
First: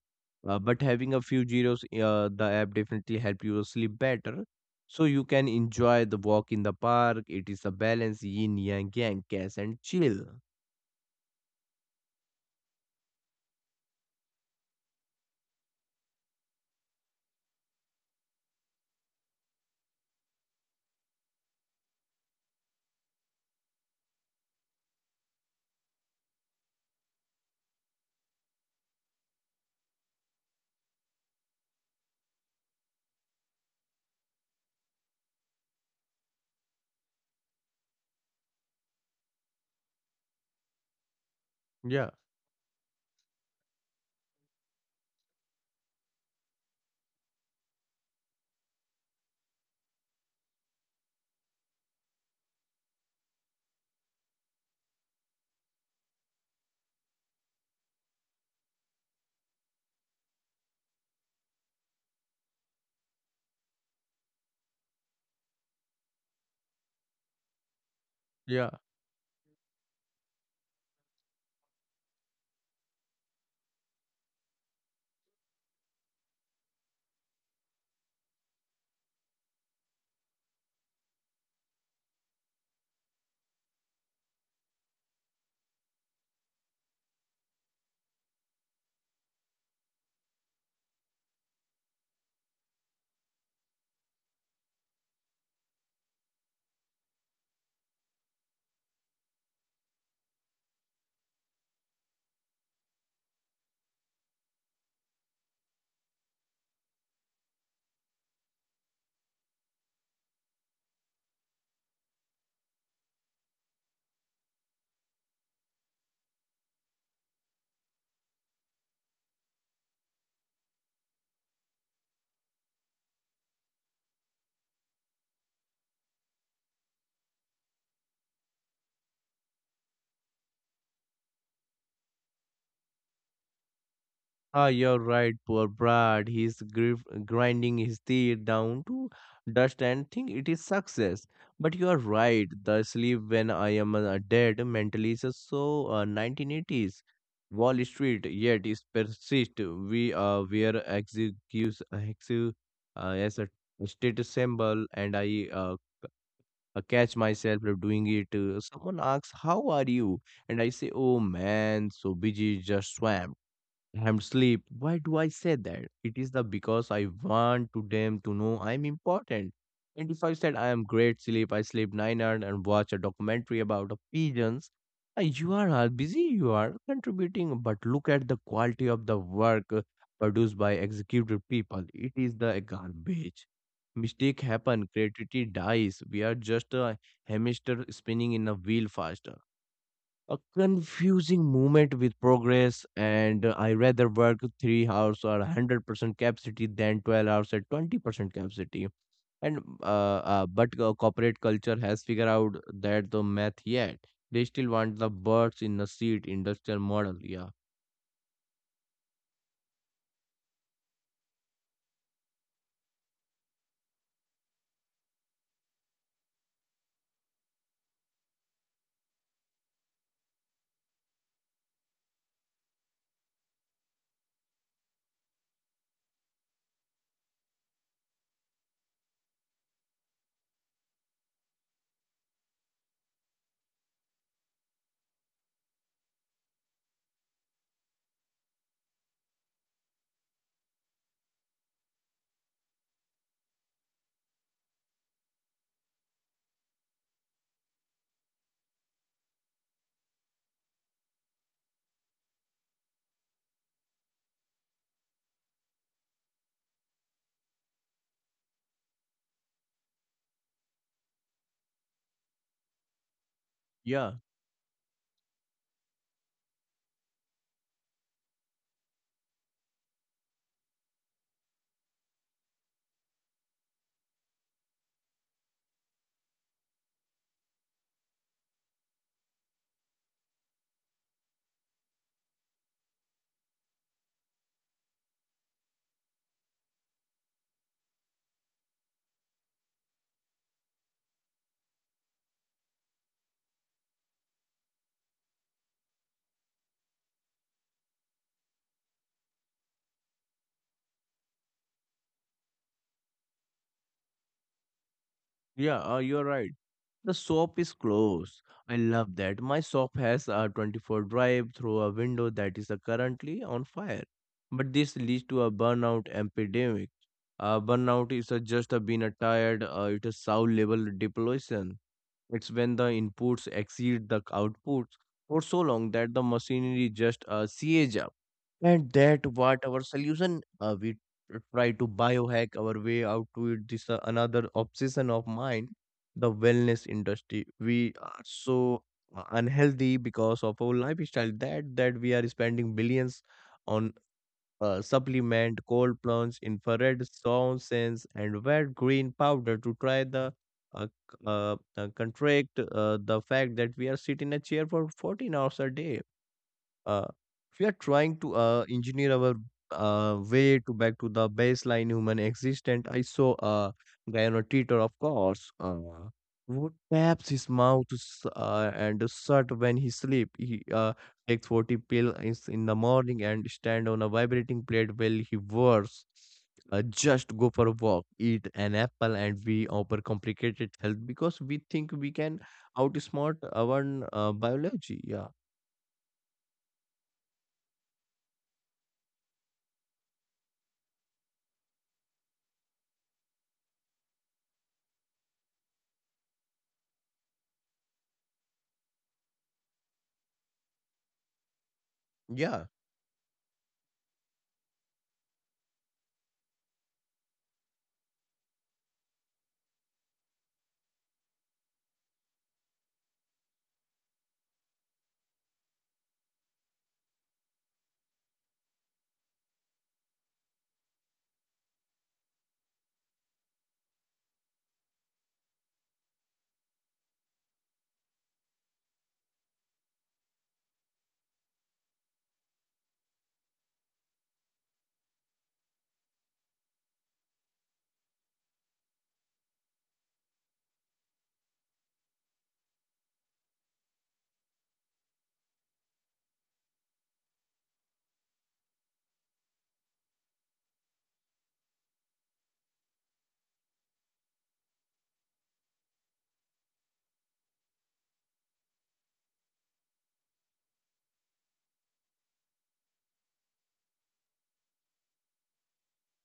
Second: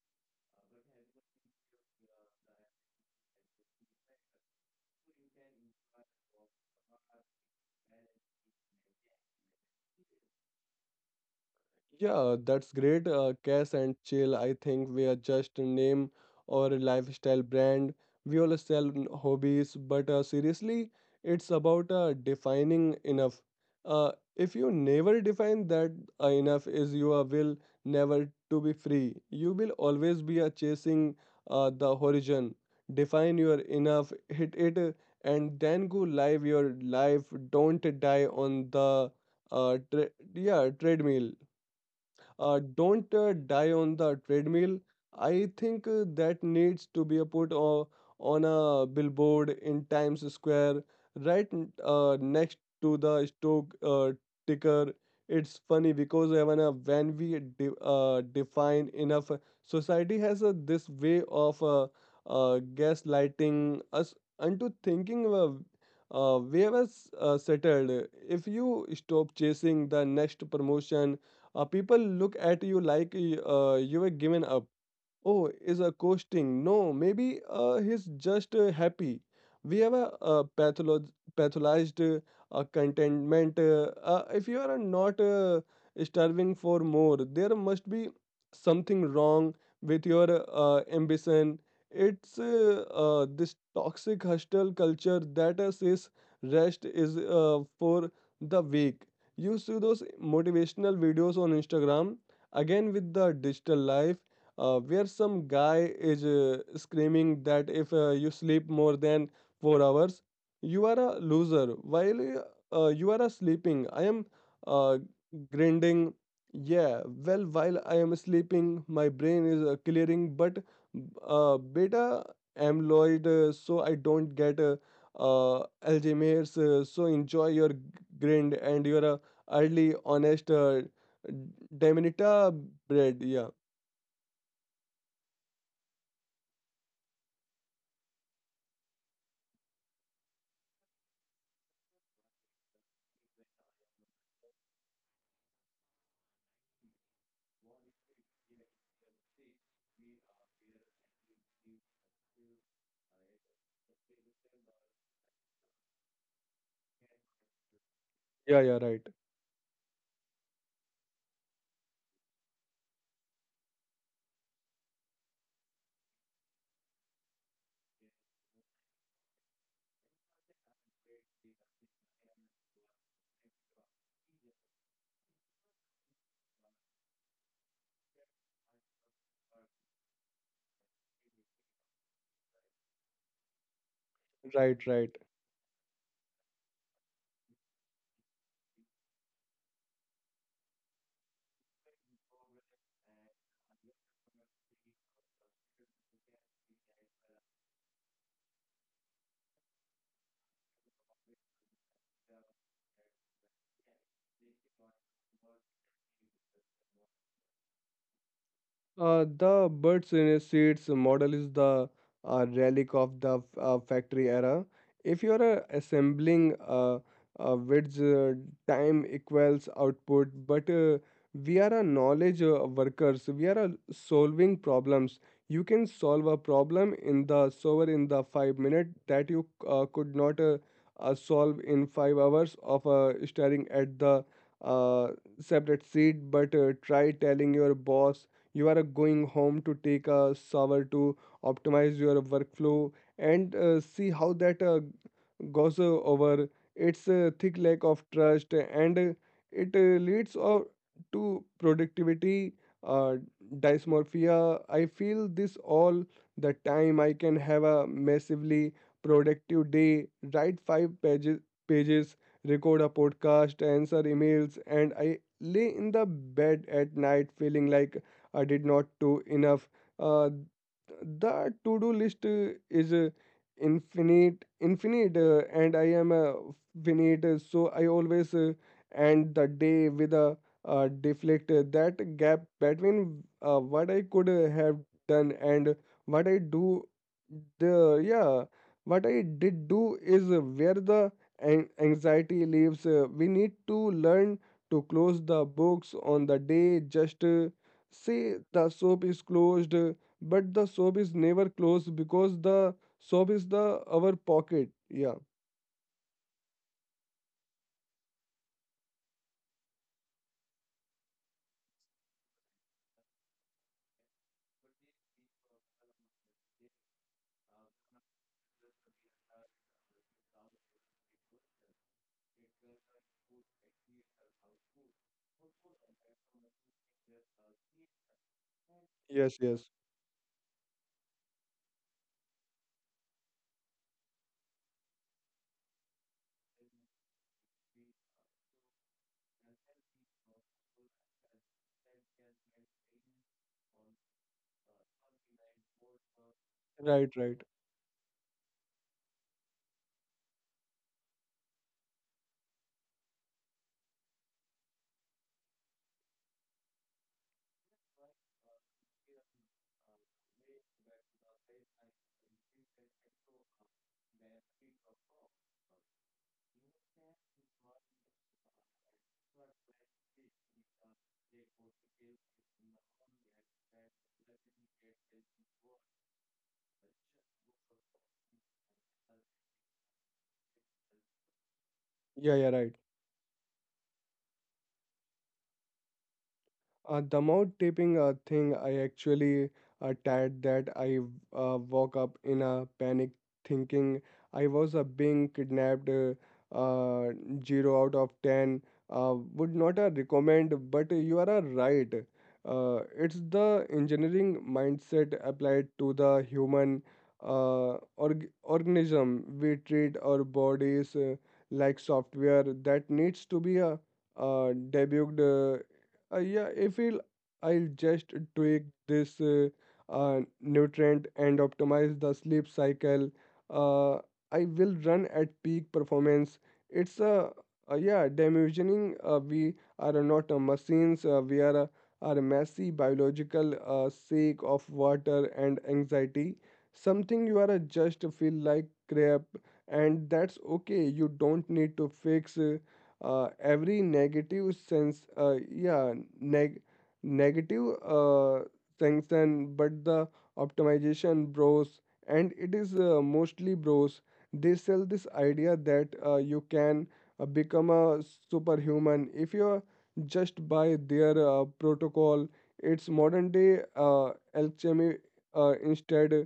Speaker 2: but having a few zeros, the app definitely help you sleep better, so you can enjoy the walk in the park. It is a balance, yin yang, cash and chill.
Speaker 1: Yeah, that's great. Cash and Chill, I think we are just a name or a lifestyle brand. We all sell hobbies, but seriously, it's about defining enough. If you never define that enough is you are will never to be free. You will always be chasing the horizon. Define your enough, hit it, and then go live your life. Don't die on the treadmill.
Speaker 2: Yeah.
Speaker 1: Don't die on the treadmill. I think that needs to be a put on a billboard in Times Square, right next to the stock ticker. It's funny because even when we define enough, society has this way of gaslighting us into thinking we have settled. If
Speaker 2: Yeah.
Speaker 1: you stop chasing the next promotion, people look at you like you were given up. Oh, is a coasting. No, maybe he's just happy. We have a, pathologized contentment. If you are not starving for more, there must be something wrong with your ambition. It's this toxic hostile culture that says rest is for the weak. You see those motivational videos on Instagram again with the digital life where some guy is screaming that if you sleep more than 4 hours, you are a loser. While you are sleeping, I am uh, grinding. Yeah, well, while I am sleeping, my brain is clearing, but beta amyloid, so I don't get Alzheimer's. So enjoy your grind and your early, honest Dementia bread. Yeah,
Speaker 2: Ah, you're right, poor Brad. He's grinding his teeth down to dust and think it is success. But you are right. The sleep when I am dead mentally is so 1980s. Wall Street yet is persist. We were execute as a status symbol, and I catch myself doing it.
Speaker 1: yeah, yeah,
Speaker 2: Someone
Speaker 1: right.
Speaker 2: asks, "How are you?" And I say, "Oh man, so busy, just swamped." I'm sleep. Why do I say that? It is the because I want to them to know I'm important. And if I said I am great sleep, I sleep 9 hours and watch a documentary about the pigeons. You are all busy, you are contributing, but look at the quality of the work produced by executive people. It is the garbage. Mistake
Speaker 1: Right,
Speaker 2: happen,
Speaker 1: right.
Speaker 2: creativity dies. We are just a hamster spinning in a wheel faster, a confusing moment with progress, and I rather work 3 hours or 100% capacity than 12 hours at 20% capacity, and but corporate culture has figured out that the math, yet they still want the birds in the seat industrial model. Yeah.
Speaker 1: The birds in a seeds model is the relic of the factory era. If you are assembling which time equals output, but we are a knowledge workers. We are solving problems. You can solve a problem in the solver in the 5 minute that you could not solve in 5 hours of staring at the uh, separate seat. But try telling your boss you are going home to take a shower to optimize your workflow and see how that goes over its thick lack of trust and it leads to productivity uh, dysmorphia. I feel this all the time. I can have a massively productive day, write five pages, record a podcast, answer
Speaker 2: Yeah.
Speaker 1: emails, and I lay in the bed at night feeling like I did not do enough. Uh, the to-do list is infinite, and I am finite. So I always end the day with a deflect. That gap between what I could have done and what I do, the yeah, what I did do is where the anxiety lives. We need to learn to close the books on the day just. Say the shop is closed, but the shop is never closed because the shop is the our pocket. Yeah.
Speaker 2: Yeah, you're right. The shop is closed. I love that. My shop has a 24 drive through a window that is currently on fire. But this leads to a burnout epidemic. Burnout is just being tired, it is soul level depletion. It's when the inputs exceed the outputs for so long that the machinery just sees up. And that
Speaker 1: Yes.
Speaker 2: what
Speaker 1: Yes.
Speaker 2: our solution, we try to biohack our way out to it. This another obsession of mine, the wellness industry. We are so unhealthy because of our lifestyle that we are spending billions on supplement, cold plunge, infrared
Speaker 1: Right. Right.
Speaker 2: sound sense, and wet green powder to try the contract the fact that we are sitting in a chair for 14 hours a day. uh, we are trying to engineer our way to back to the baseline human existence. I saw a guy on a Twitter, of course, who taps his mouth to and a shut when he sleep. He takes 40 pill is in the morning and stand on a vibrating plate while he works. Just go for a walk, eat an apple, and we overcomplicate health because we think we
Speaker 1: Yeah.
Speaker 2: can
Speaker 1: Yeah. Right.
Speaker 2: outsmart our biology. Yeah,
Speaker 1: The mouth taping thing, I actually tired that I woke up in a panic thinking I was being kidnapped. Uh, 0 out of 10 would not recommend, but you are right.
Speaker 2: yeah.
Speaker 1: It's the engineering mindset applied to the human organism. We treat our bodies like software that needs to be debugged yeah, if I'll, I'll just tweak this nutrient and optimize the sleep cycle, uh, I will run at peak performance. It's a yeah, dimensioning. We are not machines. We are are a messy biological sake of water and anxiety. Something you are just feel like crap, and that's okay. You don't need to fix. Every negative sense neg- negative sanction but the optimization bros, and it is mostly bros. They sell this idea that you can become a superhuman if you just buy their protocol. It's modern day alchemy. Instead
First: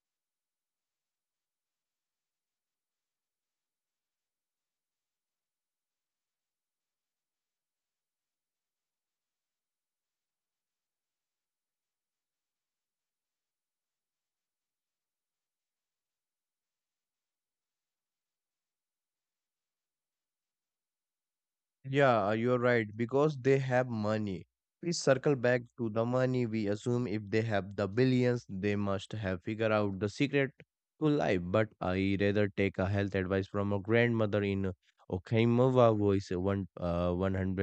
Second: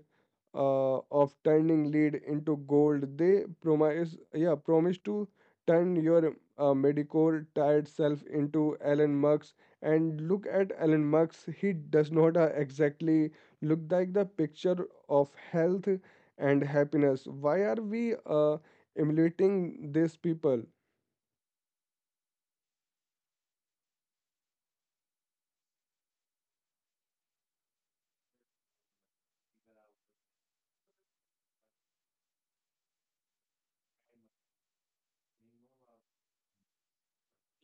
Speaker 1: of turning lead into gold, they promise to turn your Medicore tied self into Alan Murk's, and look at Alan Murk's. He does not exactly look like the picture of health and happiness. Why are we emulating these people?
Speaker 2: Yeah, you're right, because they have money. We circle back to the money. We assume if they have the billions, they must have figured out the secret to life. But I rather take a health advice from a grandmother in Okinawa who is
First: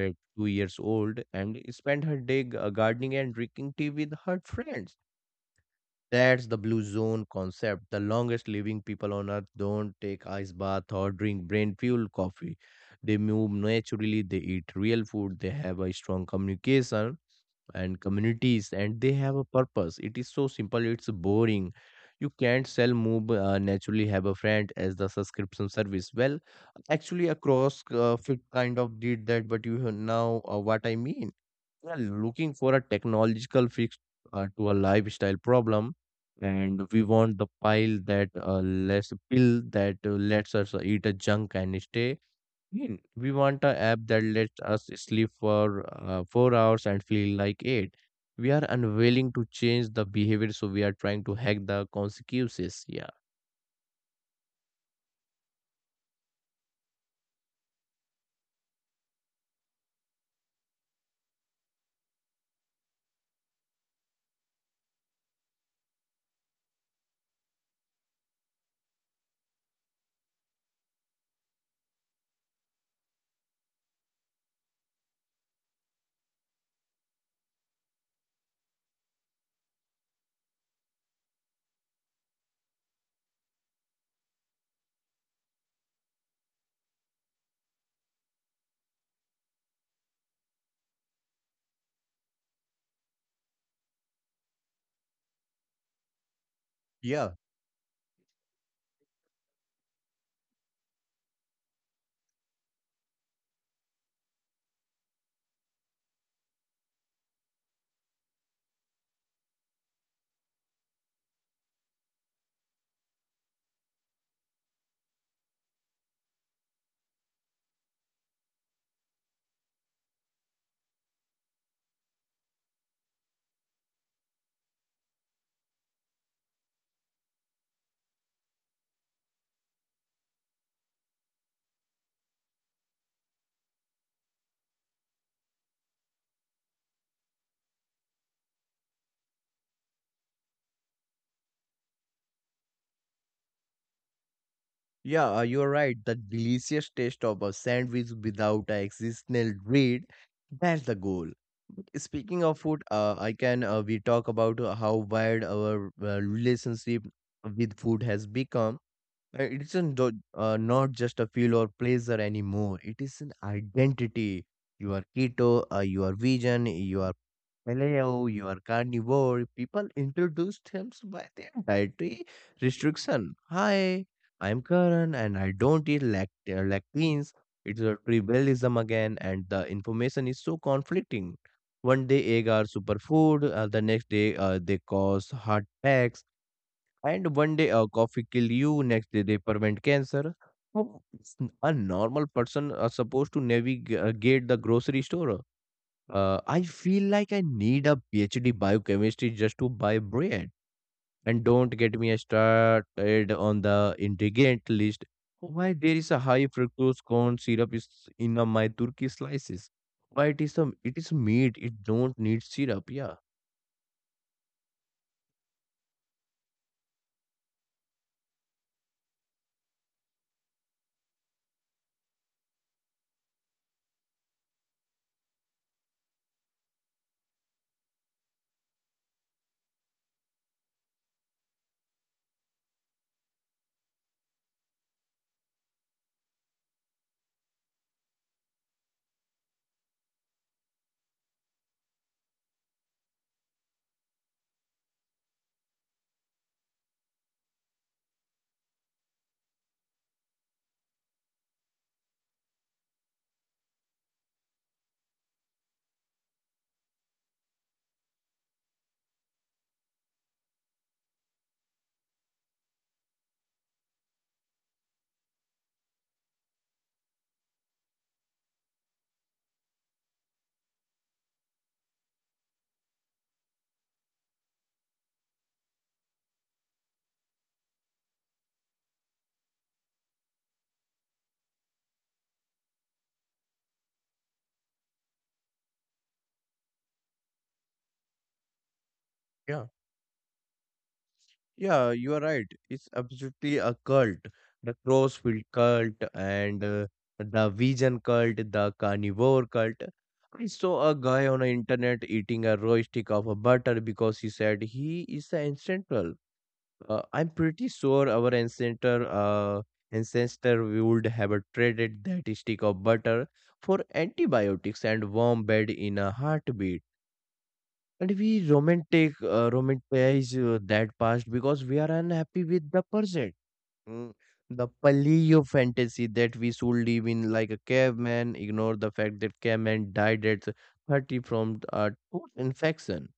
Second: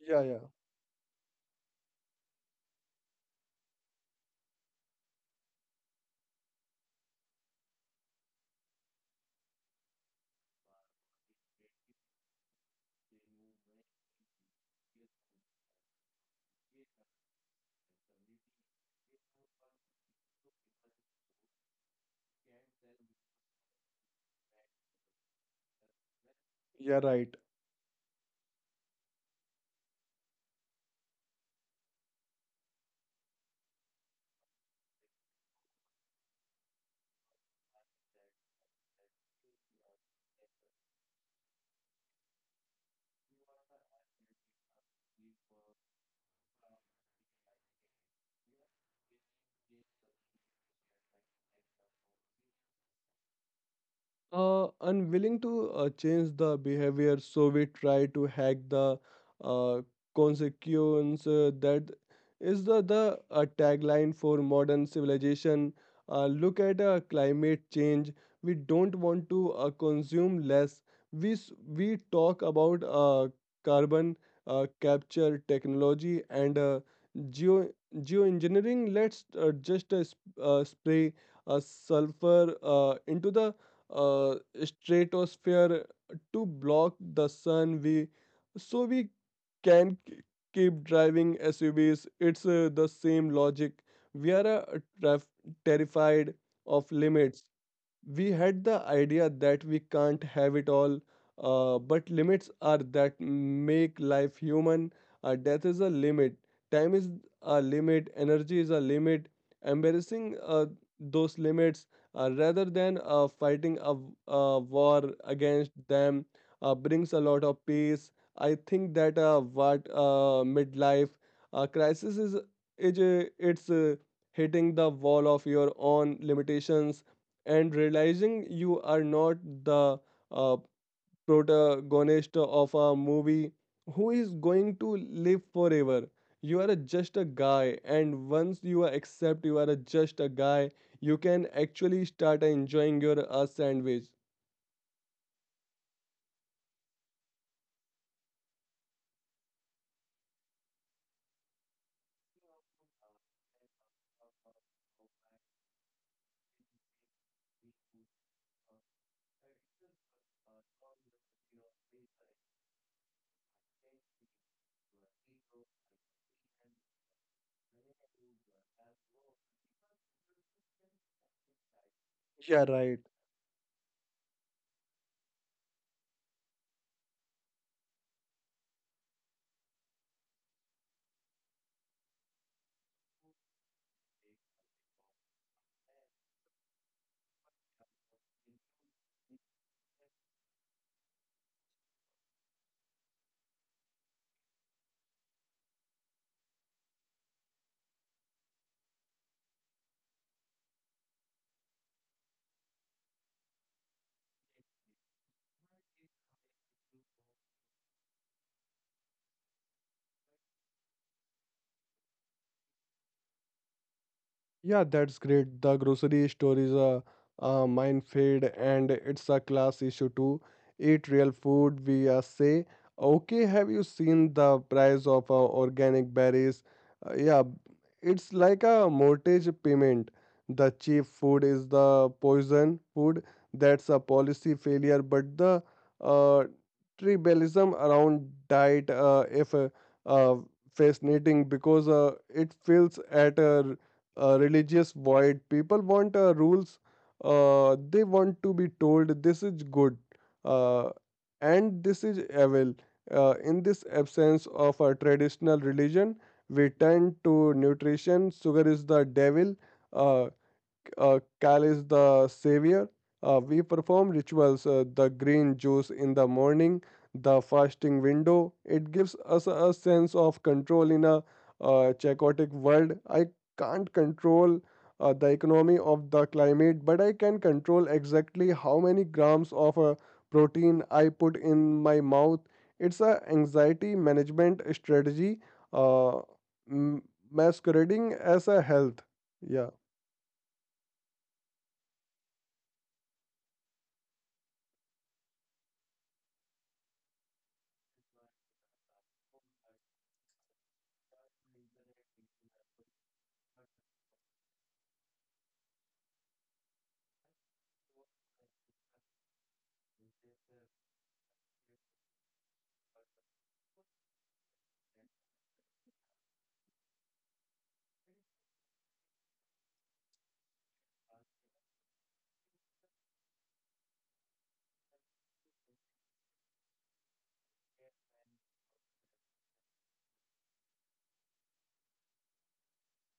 Speaker 1: Yeah, yeah,
Speaker 2: years old and spend her day gardening and drinking tea with her friends. That's the blue zone concept. The longest living people on earth don't take ice bath or drink brain fuel coffee. They move naturally, they eat real food, they have a strong communication and communities, and they have a purpose. It is so simple, it's boring. You can't sell move naturally have a friend as the subscription service. Well,
Speaker 1: yeah,
Speaker 2: actually,
Speaker 1: right.
Speaker 2: across fit kind of did that, but you have now, what I mean, are looking for a technological fix to a lifestyle problem, and we want the pile that less pill that lets us eat a junk and stay in. We want a app that lets us sleep for 4 hours and feel like 8. We are unwilling to change the behavior, so we are trying to hack the consequences. Yeah.
Speaker 1: Unwilling to change the behavior, so we try to hack the uh, consequence. That is the tagline for modern civilization. Look at climate change. We don't want to consume less. We s- we talk about carbon capture technology and geo geoengineering. Let's just spray sulfur into the uh, stratosphere to block the sun we can k- keep driving SUVs. It's the same logic. We are terrified of limits. We had the idea that we can't have it all, but limits are that make life human. Death is a limit, time is a limit, energy is a limit. Embarrassing those limits rather than fighting a, a war against them brings a lot of peace. I think that what midlife crisis is it's hitting the wall of your own limitations and realizing you are not the uh, protagonist of a movie who is going to live forever. You are a- just a guy, and once you accept you are a- just a guy, you can actually start enjoying your sandwich.
Speaker 2: Yeah, you are right. The delicious taste of a sandwich without an existential dread, that's the goal. But speaking of food, I can we talk about how wide our relationship with food has become. It isn't not just a feel or pleasure anymore. It is an identity. You are keto, you are vegan, you are Galileo, you are carnivore. People introduced him by their dietary
Speaker 1: Yeah, right.
Speaker 2: restriction. Hi, I'm Karan and I don't eat lacteins. It's a tribalism again, and the information is so conflicting. One day egg are superfood, the next day they cause heart attacks, and one day coffee kill you, next day they prevent cancer. How is a normal person are supposed to navigate the grocery store? I feel like I need a PhD biochemistry just to buy bread. And don't get me started on the ingredient list. Why there is a high fructose corn syrup is in a my turkey slices? Why it is some it is meat. It don't need syrup. Yeah,
Speaker 1: Yeah, that's great. The grocery store is a minefield, and it's a class issue too. Eat real food, we say. Okay, have you seen the price of organic berries? Yeah, it's like a mortgage payment. The cheap food is the poison food. That's a policy failure, but the uh, tribalism around diet if uh, fascinating because it feels at a religious void. People want rules. They want to be told this is good uh, and this is evil. In this absence of a traditional religion, we turn to nutrition. Sugar is the devil. Uh, Kal is the savior. We perform rituals, the green juice in the morning, the fasting window. It gives us a sense of control in a chaotic world. I can't control the economy of the climate, but I can control exactly how many grams of protein I put in my mouth. It's a anxiety management strategy uh, m- masquerading as a health.
Speaker 2: yeah.
Speaker 1: Yeah.
Speaker 2: Yeah, you are right. It's absolutely a cult. The Crossfield cult, and the vegan cult, the carnivore cult. I saw a guy on the internet eating a raw stick of a butter because he said he is an ancestral. I'm pretty sure our ancestor would have traded that stick of butter for antibiotics and warm bed in a heartbeat. And we romanticize that past because we are unhappy with the present. Mm. The paleo fantasy that we should live in like a caveman, ignore the fact that caveman died at 30 from a tooth infection.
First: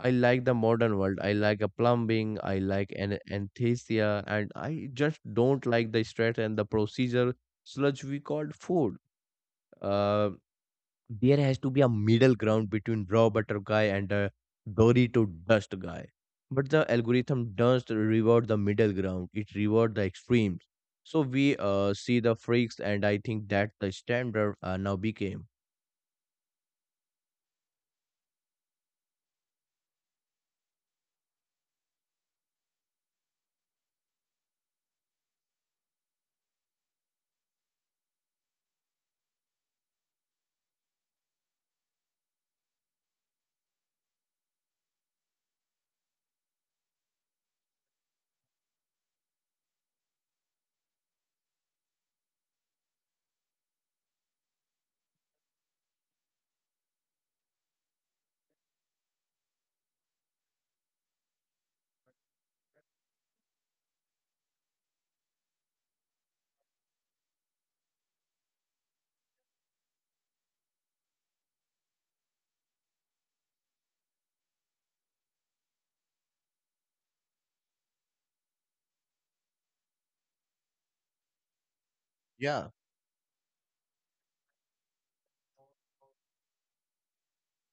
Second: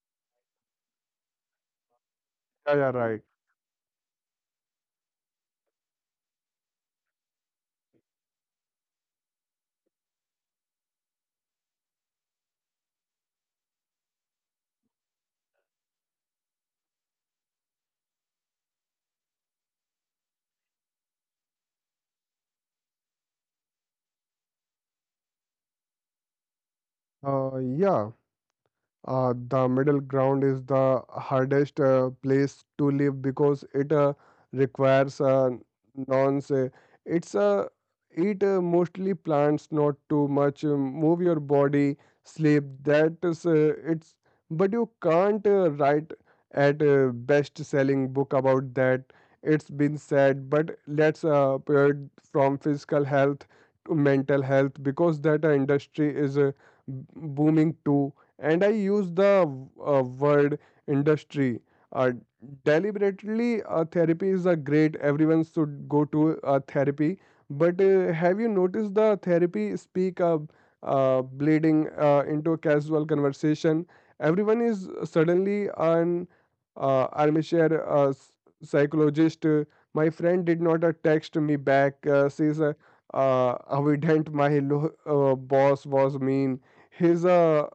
Speaker 2: I like the modern world. I like a plumbing. I
Speaker 1: Yeah, yeah,
Speaker 2: like
Speaker 1: right.
Speaker 2: an anesthesia, and I just don't like the stress and the procedure sludge we called food. Uh, there has to be a middle ground between raw butter guy and a Dorito dust guy. But the algorithm doesn't reward the middle ground; it rewards the extremes. So we see the freaks, and I think that the standard now became.
Speaker 1: Uh, yeah, the middle ground is the hardest place to live because it requires nonce. It's eat mostly plants, not too much. Move your body, sleep. That is it's. But you can't write at a best-selling book about that. It's been said, but let's pivot from physical health to mental health because that industry is booming too, and I use the word industry uh, deliberately. Therapy is a great. Everyone should go to therapy. But have you noticed the therapy speak bleeding into a casual conversation? Everyone is suddenly an armchair psychologist. My friend did not text me back.
Speaker 2: Yeah.
Speaker 1: Evident my boss was mean. His a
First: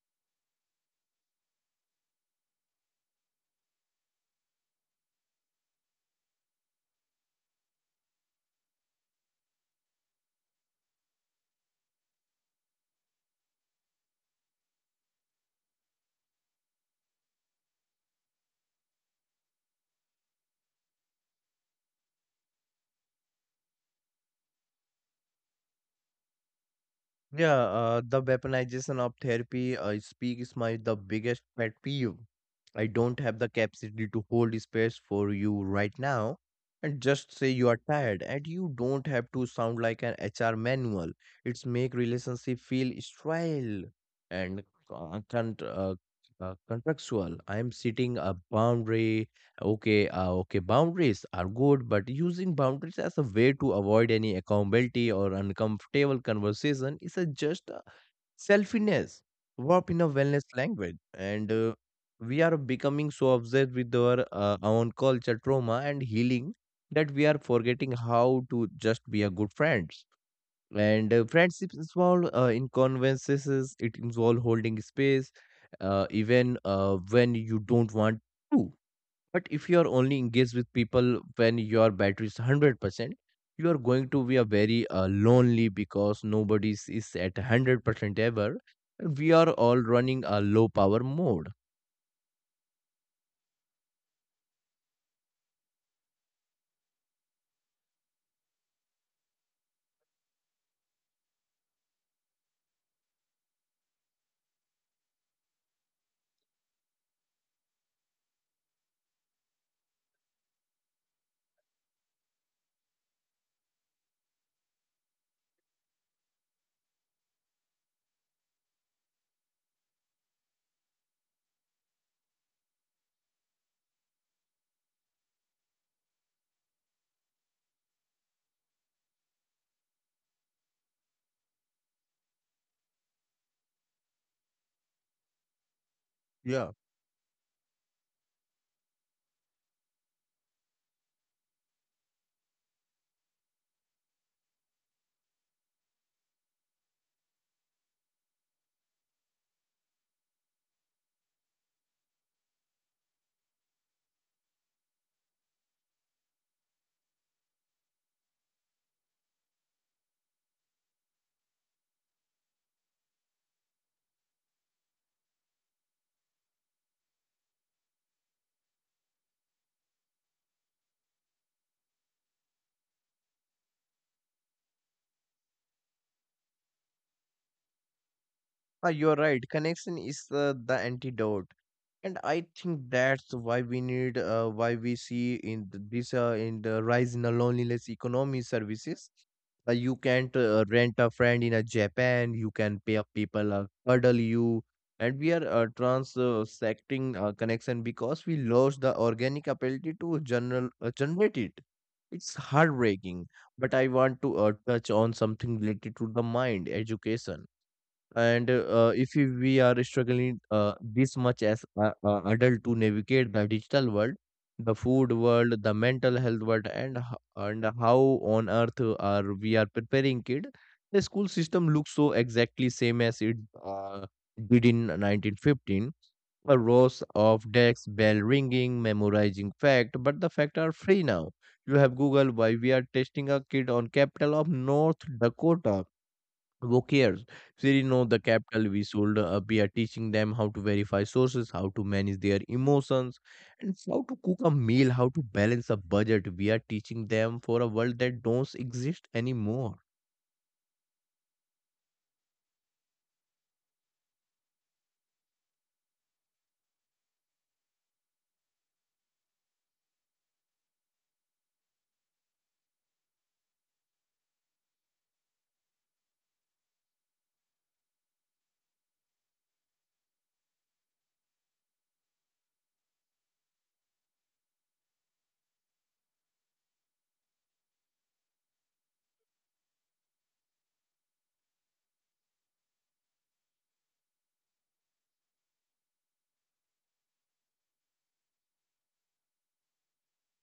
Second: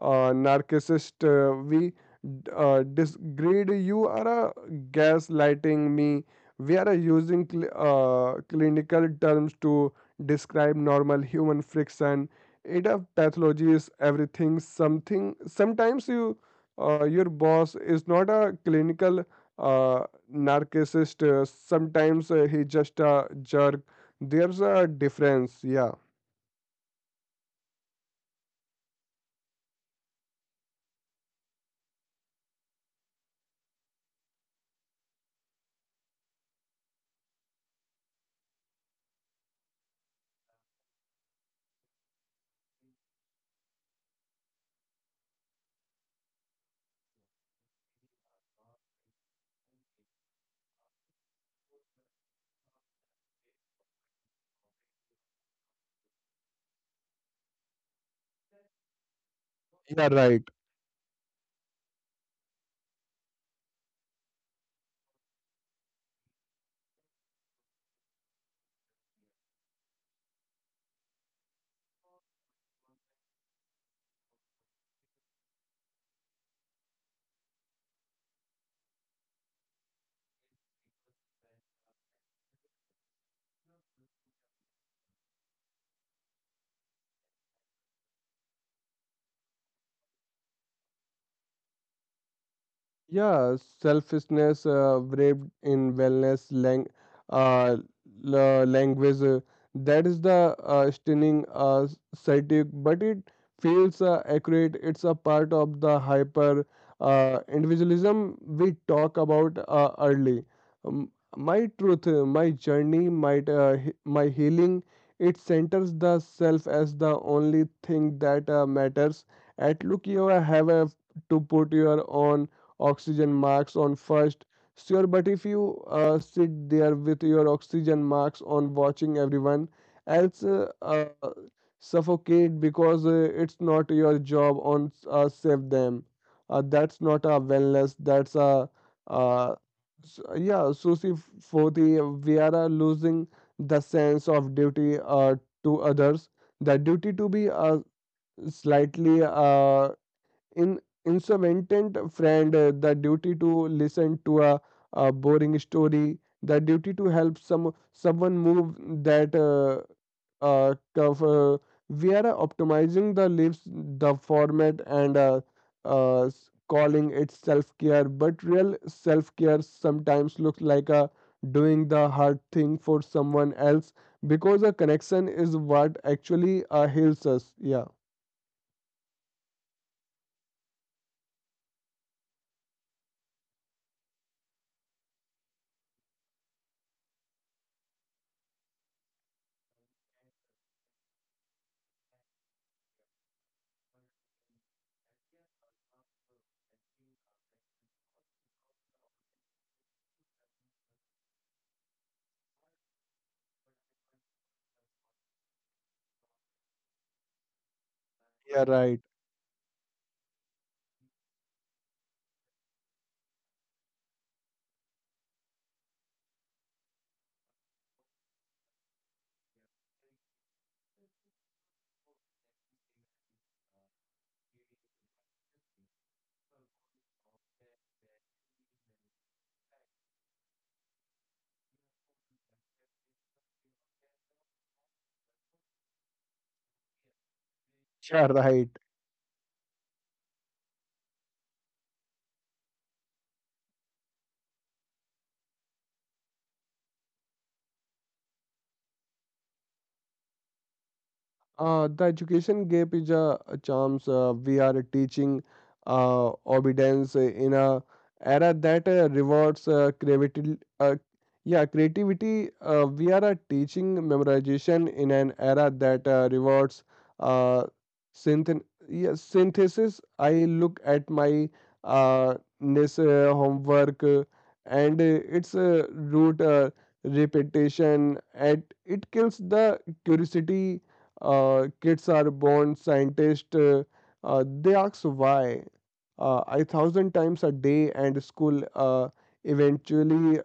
Speaker 1: narcissist. We disgrade you are gaslighting me. We are using clinical terms to describe normal human friction. It of pathology is everything. Something sometimes you your boss is not a clinical uh, narcissist. Sometimes he just a jerk. There's a difference. Yeah.
Speaker 2: Yeah, the weaponization of therapy, I speak is my the biggest pet peeve. I don't have the capacity to hold space for you right now. And just say you are tired, and you don't have to sound like an HR manual. It's make relationship feel sterile and con- con- uh, contractual. I am setting a boundary. Okay, okay. Boundaries are good, but using boundaries as a way to avoid any accountability or uncomfortable conversation is a just a selfishness, warp in a
Speaker 1: Yeah,
Speaker 2: wellness
Speaker 1: right.
Speaker 2: language. And We are becoming so obsessed with our own culture, trauma, and healing that we are forgetting how to just be a good friends. And Friendships involve in conversations. It involves holding space, even when you don't want to. But if you are only engaged with people when your battery is 100%, you are going to be a very lonely because nobody is at 100% ever. We are all running a low power mode.
Speaker 1: Yeah, selfishness wrapped in wellness uh, language. That is the stunning static, but it feels accurate. It's a part of the hyper individualism we talk about early. Um, my truth, my journey, my healing, it centers the self as the only thing that matters. At look, you have a, to put your own oxygen marks on first. So, sure, but if you sit there with your oxygen marks on watching everyone else suffocate because it's not your job on save them.
Speaker 2: Yeah.
Speaker 1: That's not a wellness. That's a uh, yeah. So for the we are losing the sense of duty to others. The duty to be slightly in instrumentant friend, the duty to listen to a boring story, the duty to help someone move that curve, we are optimizing the lips the format, and calling it self-care. But real self-care sometimes looks like a doing the hard thing for someone else because a connection is what actually heals us. Yeah,
Speaker 2: Ah, you're right. Connection is the antidote, and I think that's why we need, why we see in this in the rise in the loneliness economy services. You can't rent a friend in a Japan. You can pay up people cuddle you, and we are transacting connection because we lost the organic ability to general generate it. It's heartbreaking, but I want to touch on something related to the mind education and
Speaker 1: yeah, right.
Speaker 2: if we are struggling this much as adult to navigate the digital world, the food world, the mental health world, and how on earth are we are preparing kid. The school system looks so exactly same as it uh, did in 1915. A rows of decks, bell ringing, memorizing fact, but the fact are free now. You have Google. Why we are testing a kid on capital of North Dakota? Who cares? They didn't know the
Speaker 1: Yeah, right.
Speaker 2: capital. We should be teaching them how to verify sources, how to manage their emotions, and how to cook a meal, how to balance a budget. We are teaching them for a world that don't exist anymore.
Speaker 1: The education gap is a chance. We are teaching obedience in a era that rewards creativity. We are teaching memorization in an era that rewards uh, synth- yeah, synthesis. I look at my this homework and its root repetition, and it kills the curiosity. Kids are born scientists. They ask why a thousand times a day, and school eventually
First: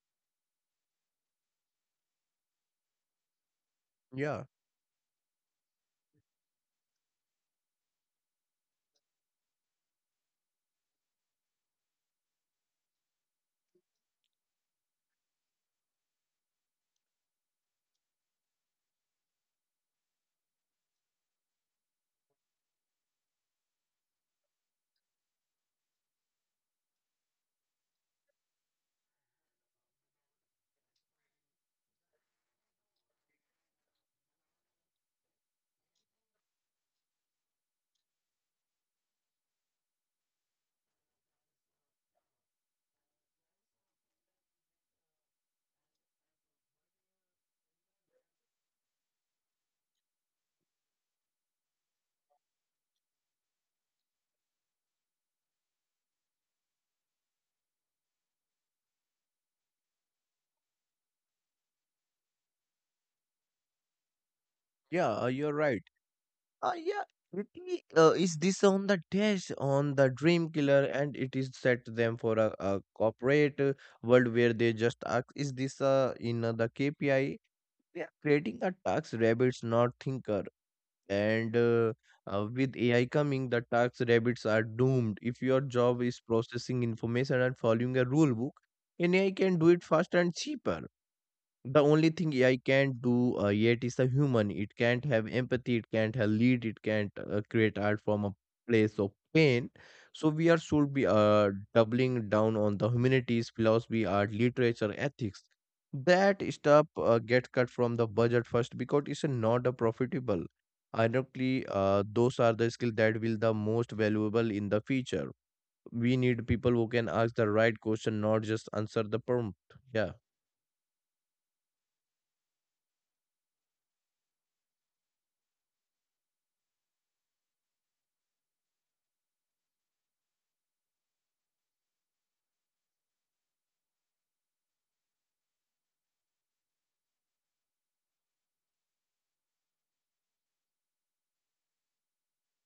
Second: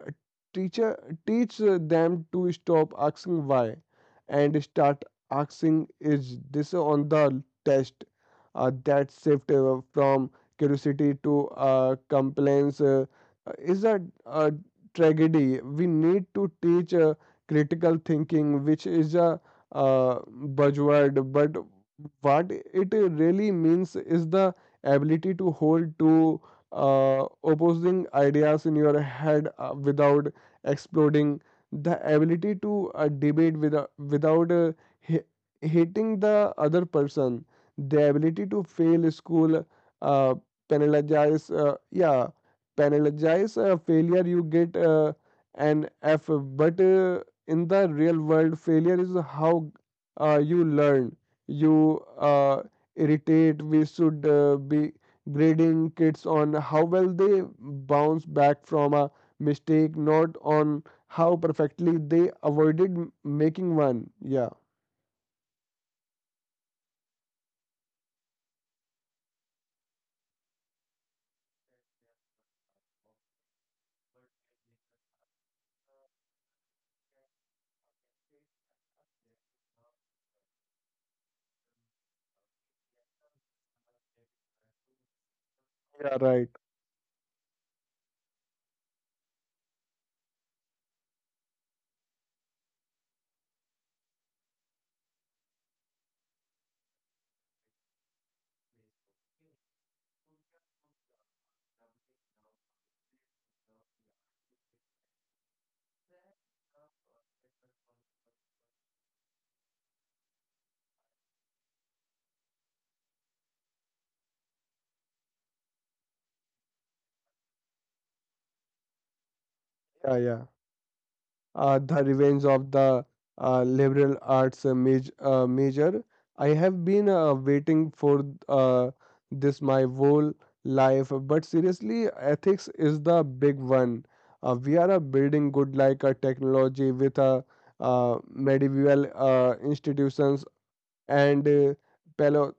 Speaker 1: teacher teach them to stop asking why
Speaker 2: Yeah,
Speaker 1: and start asking is this on the test. That shift from curiosity to complaints is a tragedy. We need to teach critical thinking, which is a buzzword, but what it really means is the ability to hold two opposing ideas in your head without exploding, the ability to debate without hi- hating the other person, the ability to fail school, uh, penalize, penalize failure, you get an F, but in the real world failure is how you learn. You uh, irritate we should be grading kids on how well they bounce back from a mistake, not on how perfectly they avoided making one. Yeah,
Speaker 2: yeah, you're right. Uh, yeah, is this on the test on the dream killer, and it is set them for a corporate world where they just ask, is this in the KPI? They are creating a tax rabbits, not thinker. And With AI coming, the tax rabbits are doomed. If your job
Speaker 1: yeah,
Speaker 2: is
Speaker 1: right.
Speaker 2: processing information and following a rule book, an AI can do it faster and cheaper. The only thing AI can't do yet is a human. It can't have empathy, it can't have lead, it can't create art from a place of pain. So we are should be doubling down on the humanities, philosophy, art, literature, ethics. That stuff gets cut from the budget first because it's not a profitable. Ironically, those are the skills that will the most valuable in the future. We need people who can ask the right question, not just answer the prompt. Yeah.
Speaker 1: Yeah, yeah. The Revenge of the Liberal Arts Major. I have been waiting for this my whole life, but seriously, ethics is the big one. We are building good like a technology with a medieval institutions and paleo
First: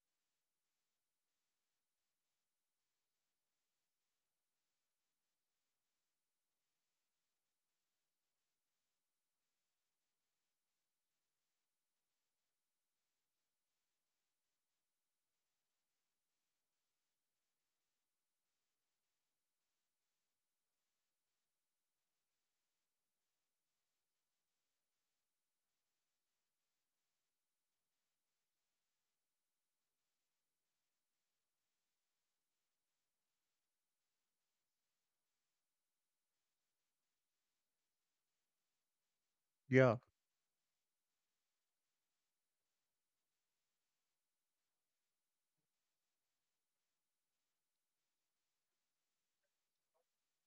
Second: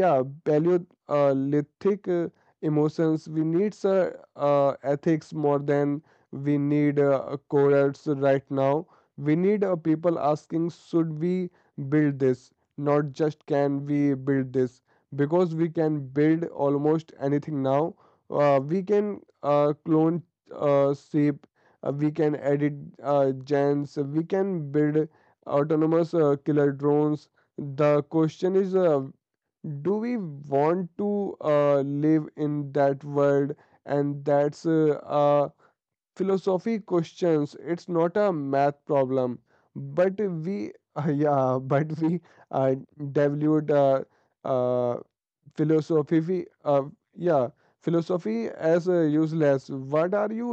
Speaker 1: yeah paleolithic emotions. We need ethics more than we need codes right now. We need people asking should we build this, not just can we build this, because we can build almost anything now. We can clone sheep, we can edit genes, we can build autonomous killer drones. The question is do we want to live in that world? And that's a philosophy questions. It's not a math problem,
Speaker 2: Yeah.
Speaker 1: but we yeah, but we devalued uh, philosophy yeah philosophy as useless. What are you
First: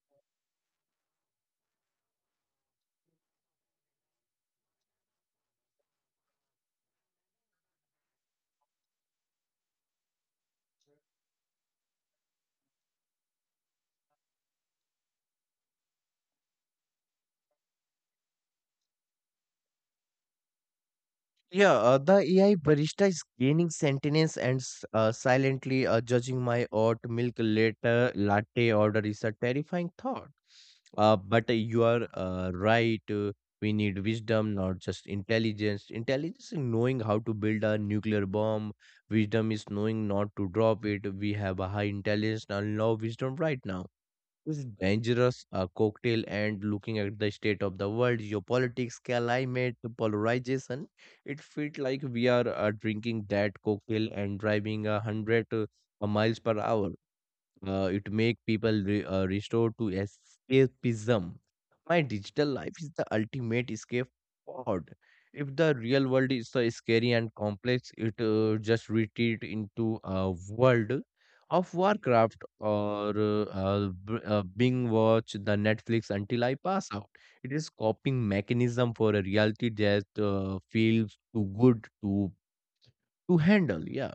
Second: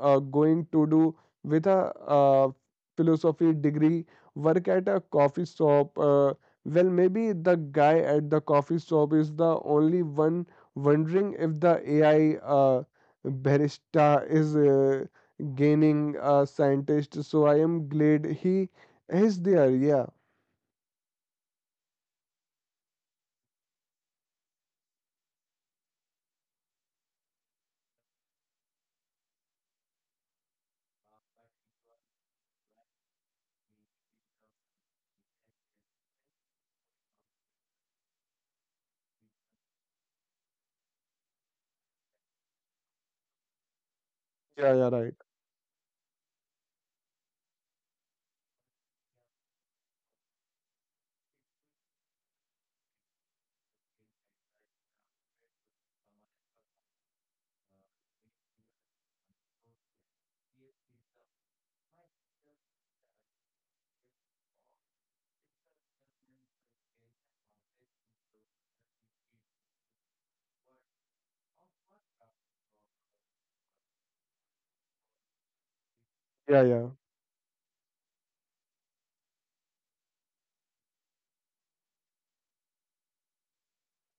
Speaker 1: going to do with a uh, philosophy degree, work at a coffee shop? Well maybe the guy at the coffee shop is the only one wondering if the AI barista is gaining a scientist, so I am glad he is there. Yeah,
Speaker 2: Yeah, the AI barista is gaining sentience and silently judging my oat milk later latte order is a terrifying thought. But You are right. We need wisdom, not just intelligence. Intelligence is knowing how to build a nuclear bomb. Wisdom is knowing not to drop it. We have a high intelligence and low wisdom right now. This
Speaker 1: yeah, yeah, right.
Speaker 2: dangerous cocktail and looking at the state of the world, geopolitics, climate, polarization, it felt like we are drinking that cocktail and driving a hundred miles per hour. It make people restore to escapism. My digital life is the ultimate escape pod. If the real world is so scary and complex, it just retreat into a world of Warcraft or Bing watch the Netflix until I
Speaker 1: Yeah, yeah.
Speaker 2: pass out. It is coping mechanism for a reality that feels too good to handle. Yeah.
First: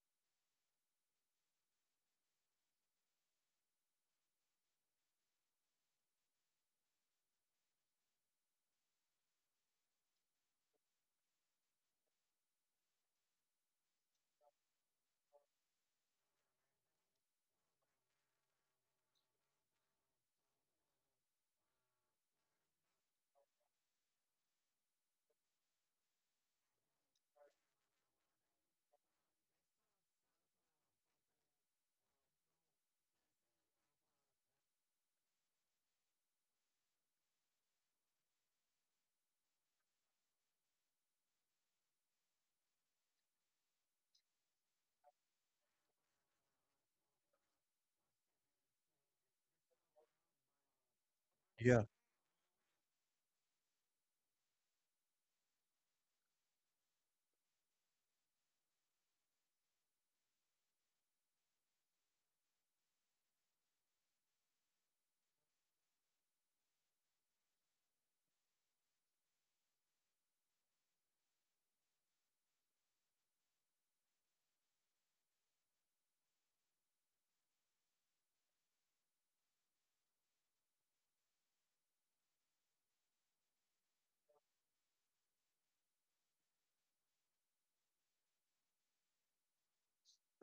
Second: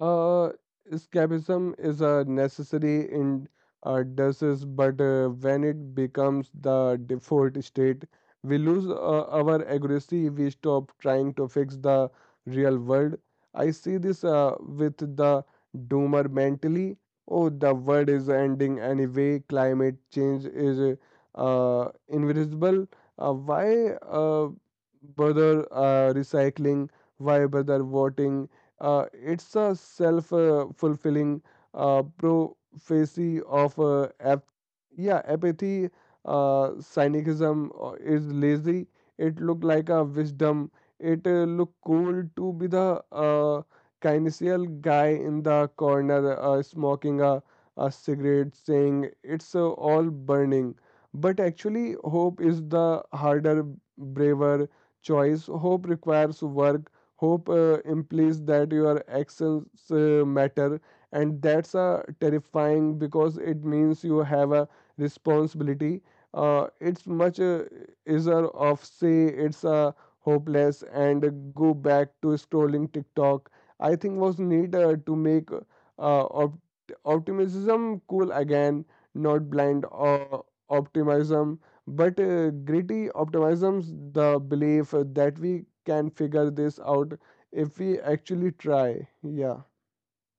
Speaker 1: Uh, Escapism is a necessity in disease, but when it becomes the default state, we lose our accuracy. We stop trying to fix the real world. I see this with the doomer mentally. Oh, the world is ending anyway. Climate change is invisible. Why bother recycling? Why bother voting? It's a self fulfilling prophecy of apathy. Cynicism is lazy. It look like a wisdom. It look cool to be the kinesial guy in the corner smoking a cigarette, saying it's all burning. But actually, hope is the harder, braver choice. Hope requires work. Hope implies that your actions matter, and that's terrifying because it means you have a responsibility. It's much easier of say it's hopeless and go back to scrolling TikTok. I think was need to make optimism cool again, not blind uh, optimism, but gritty optimisms, the belief that we can figure this out if we actually try. Yeah,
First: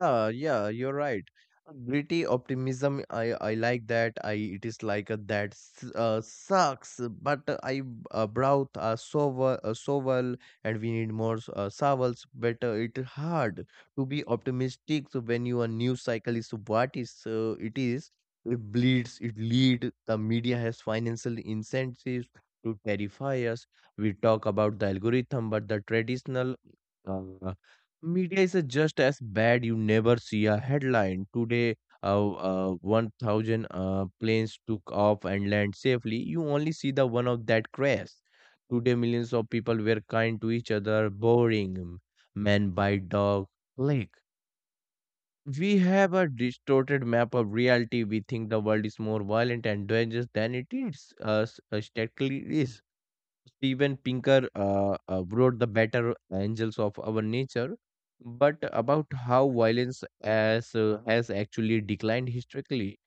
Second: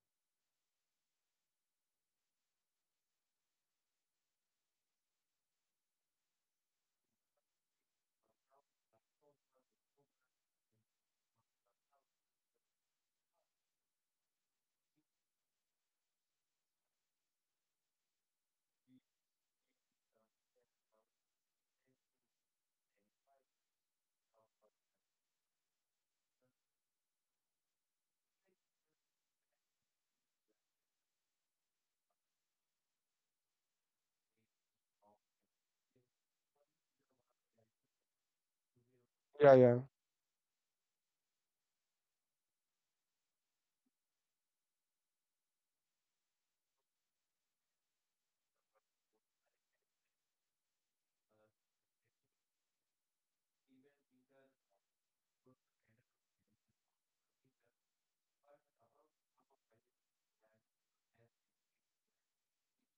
Speaker 2: Yeah, yeah, you're right. Gritty optimism, I like that. I it is like a, that sucks, but I brought a shovel, and we need more shovels. But it hard to be optimistic so when your news cycle is what is it is. It bleeds. It lead. The media has financial incentives to terrify us. We talk about the algorithm, but the traditional uh, media is just as bad. You never see a headline today. 1,000 planes took off and land safely. You only see the one of that crash. Today, millions of
Speaker 1: yeah,
Speaker 2: people
Speaker 1: yeah,
Speaker 2: were kind to each other, boring, man by dog. Like we have a distorted map of reality. We think the world is more violent and dangerous than it is. Statistically is. Steven Pinker wrote The Better Angels of Our Nature, but about how violence as, has actually declined historically.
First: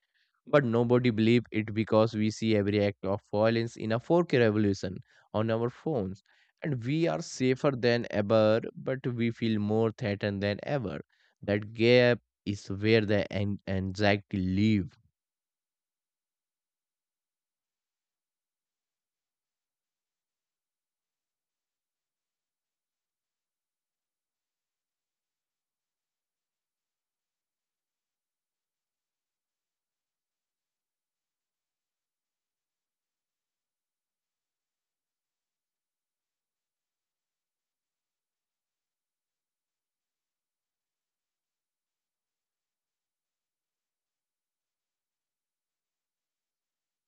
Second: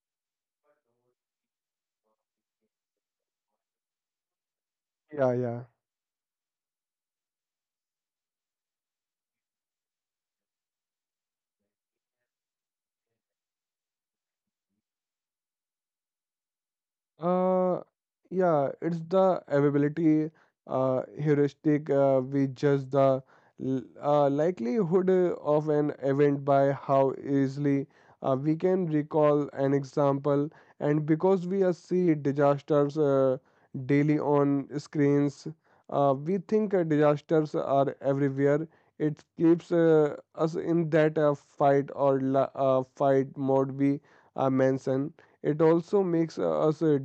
Speaker 2: But nobody believed it because we see every act of violence in a 4K revolution
Speaker 1: yeah,
Speaker 2: on
Speaker 1: yeah.
Speaker 2: our phones. And we are safer than ever, but we feel more threatened than ever. That gap is where the anxiety live.
Speaker 1: Uh, yeah, it's the availability heuristic. We judge the likelihood of an event by how easily we can recall an example, and because we see disasters daily on screens, we think disasters are everywhere. It keeps us in that fight mode we mention. It also makes us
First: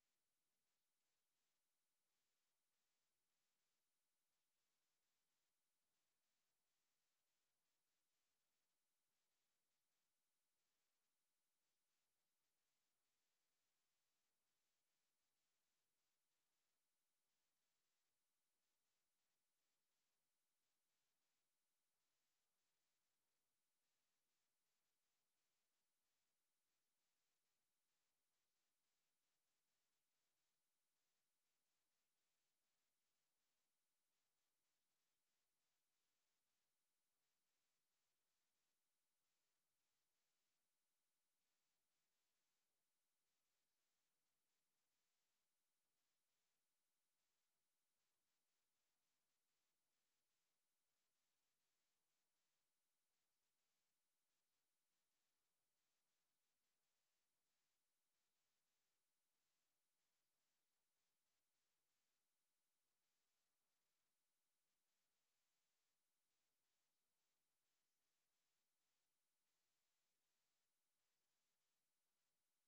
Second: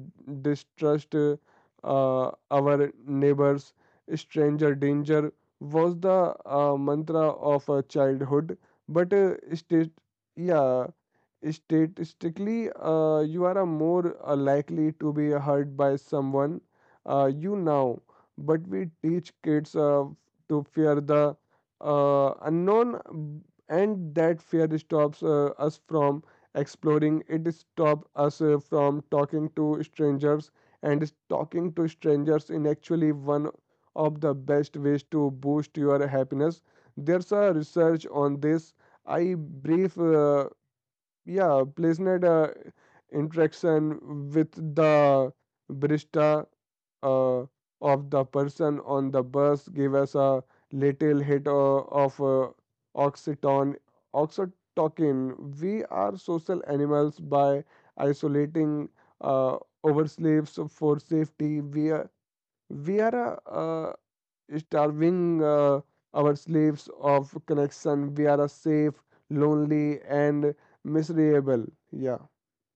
Speaker 1: distrust our neighbors. Stranger danger was the mantra of childhood, but yeah, statistically you are a more likely to be hurt by someone you know, but we teach kids to fear the unknown, and that fear stops us from exploring. It stops us from talking to strangers, and is talking to strangers in actually one of the best ways to boost your happiness. There's a research on this. I brief yeah placenet interaction with the barista uh, of the person on the bus gave us a little hit of oxytocin oxytocin. We are social animals. By isolating uh, ourselves for safety, we are a, starving our slaves of connection. We are a safe, lonely, and miserable. Yeah,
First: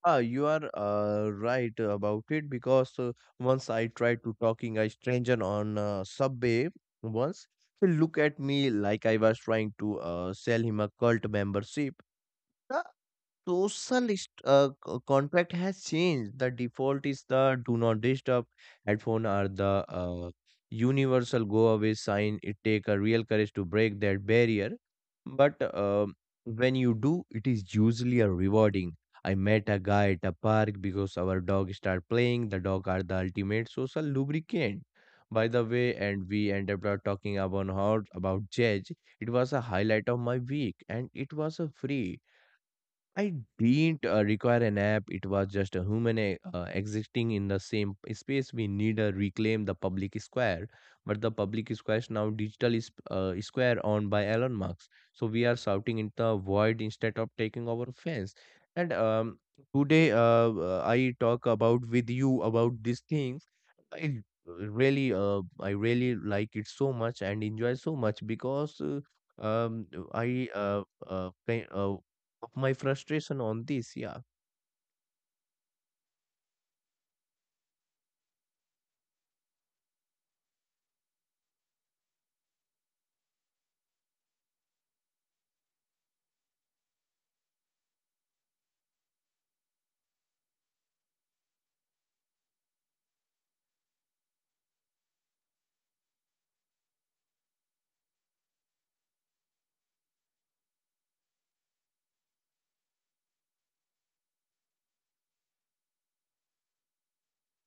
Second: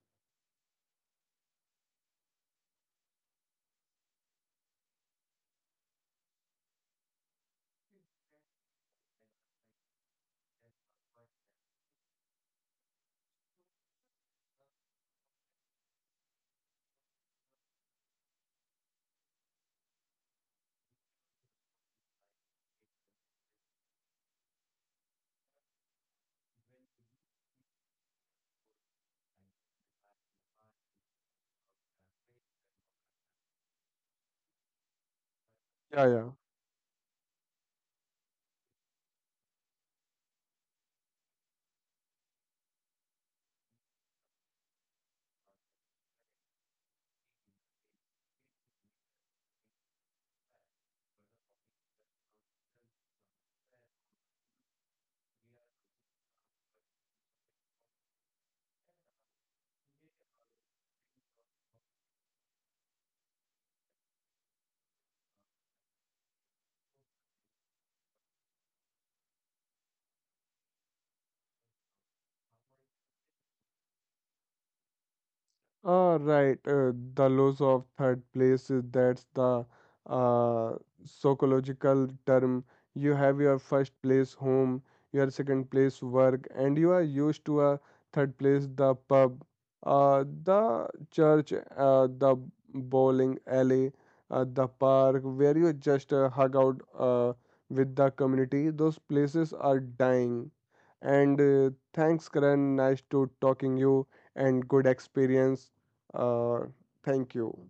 Speaker 2: Ah, you are right about it because once I tried to talking a stranger on subway once, he looked at me like I was trying to sell him a cult membership. social is- Contract has changed. The default is the do not disturb headphone or the uh, universal go away sign. It take a real courage to break that barrier, but when you do, it is usually a rewarding. I met a guy at a park because our dog started playing. The dog are the ultimate social lubricant, by the way,
Speaker 1: yeah,
Speaker 2: and
Speaker 1: yeah.
Speaker 2: we ended up talking about how about judge. It was a highlight of my week, and it was a free. I didn't require an app. It was just a human existing in the same space. We need to reclaim the public square, but the public square is now digital is square owned by Elon Musk. So we are shouting in the void instead of taking our fence. And Today, I talk about with you about these things. I I really like it so much and enjoy so much because. Um i uh, uh, fa- uh of my frustration on this. Yeah.
Speaker 1: Ah, right. The loss of third place is that's the uh, psychological term. You have your first place home, your second place work, and you are used to a third place, the pub, the church, the bowling alley, the park where you just hug out with the community. Those places are dying. And thanks, Karan. Nice to talking you and good experience. Uh, thank you.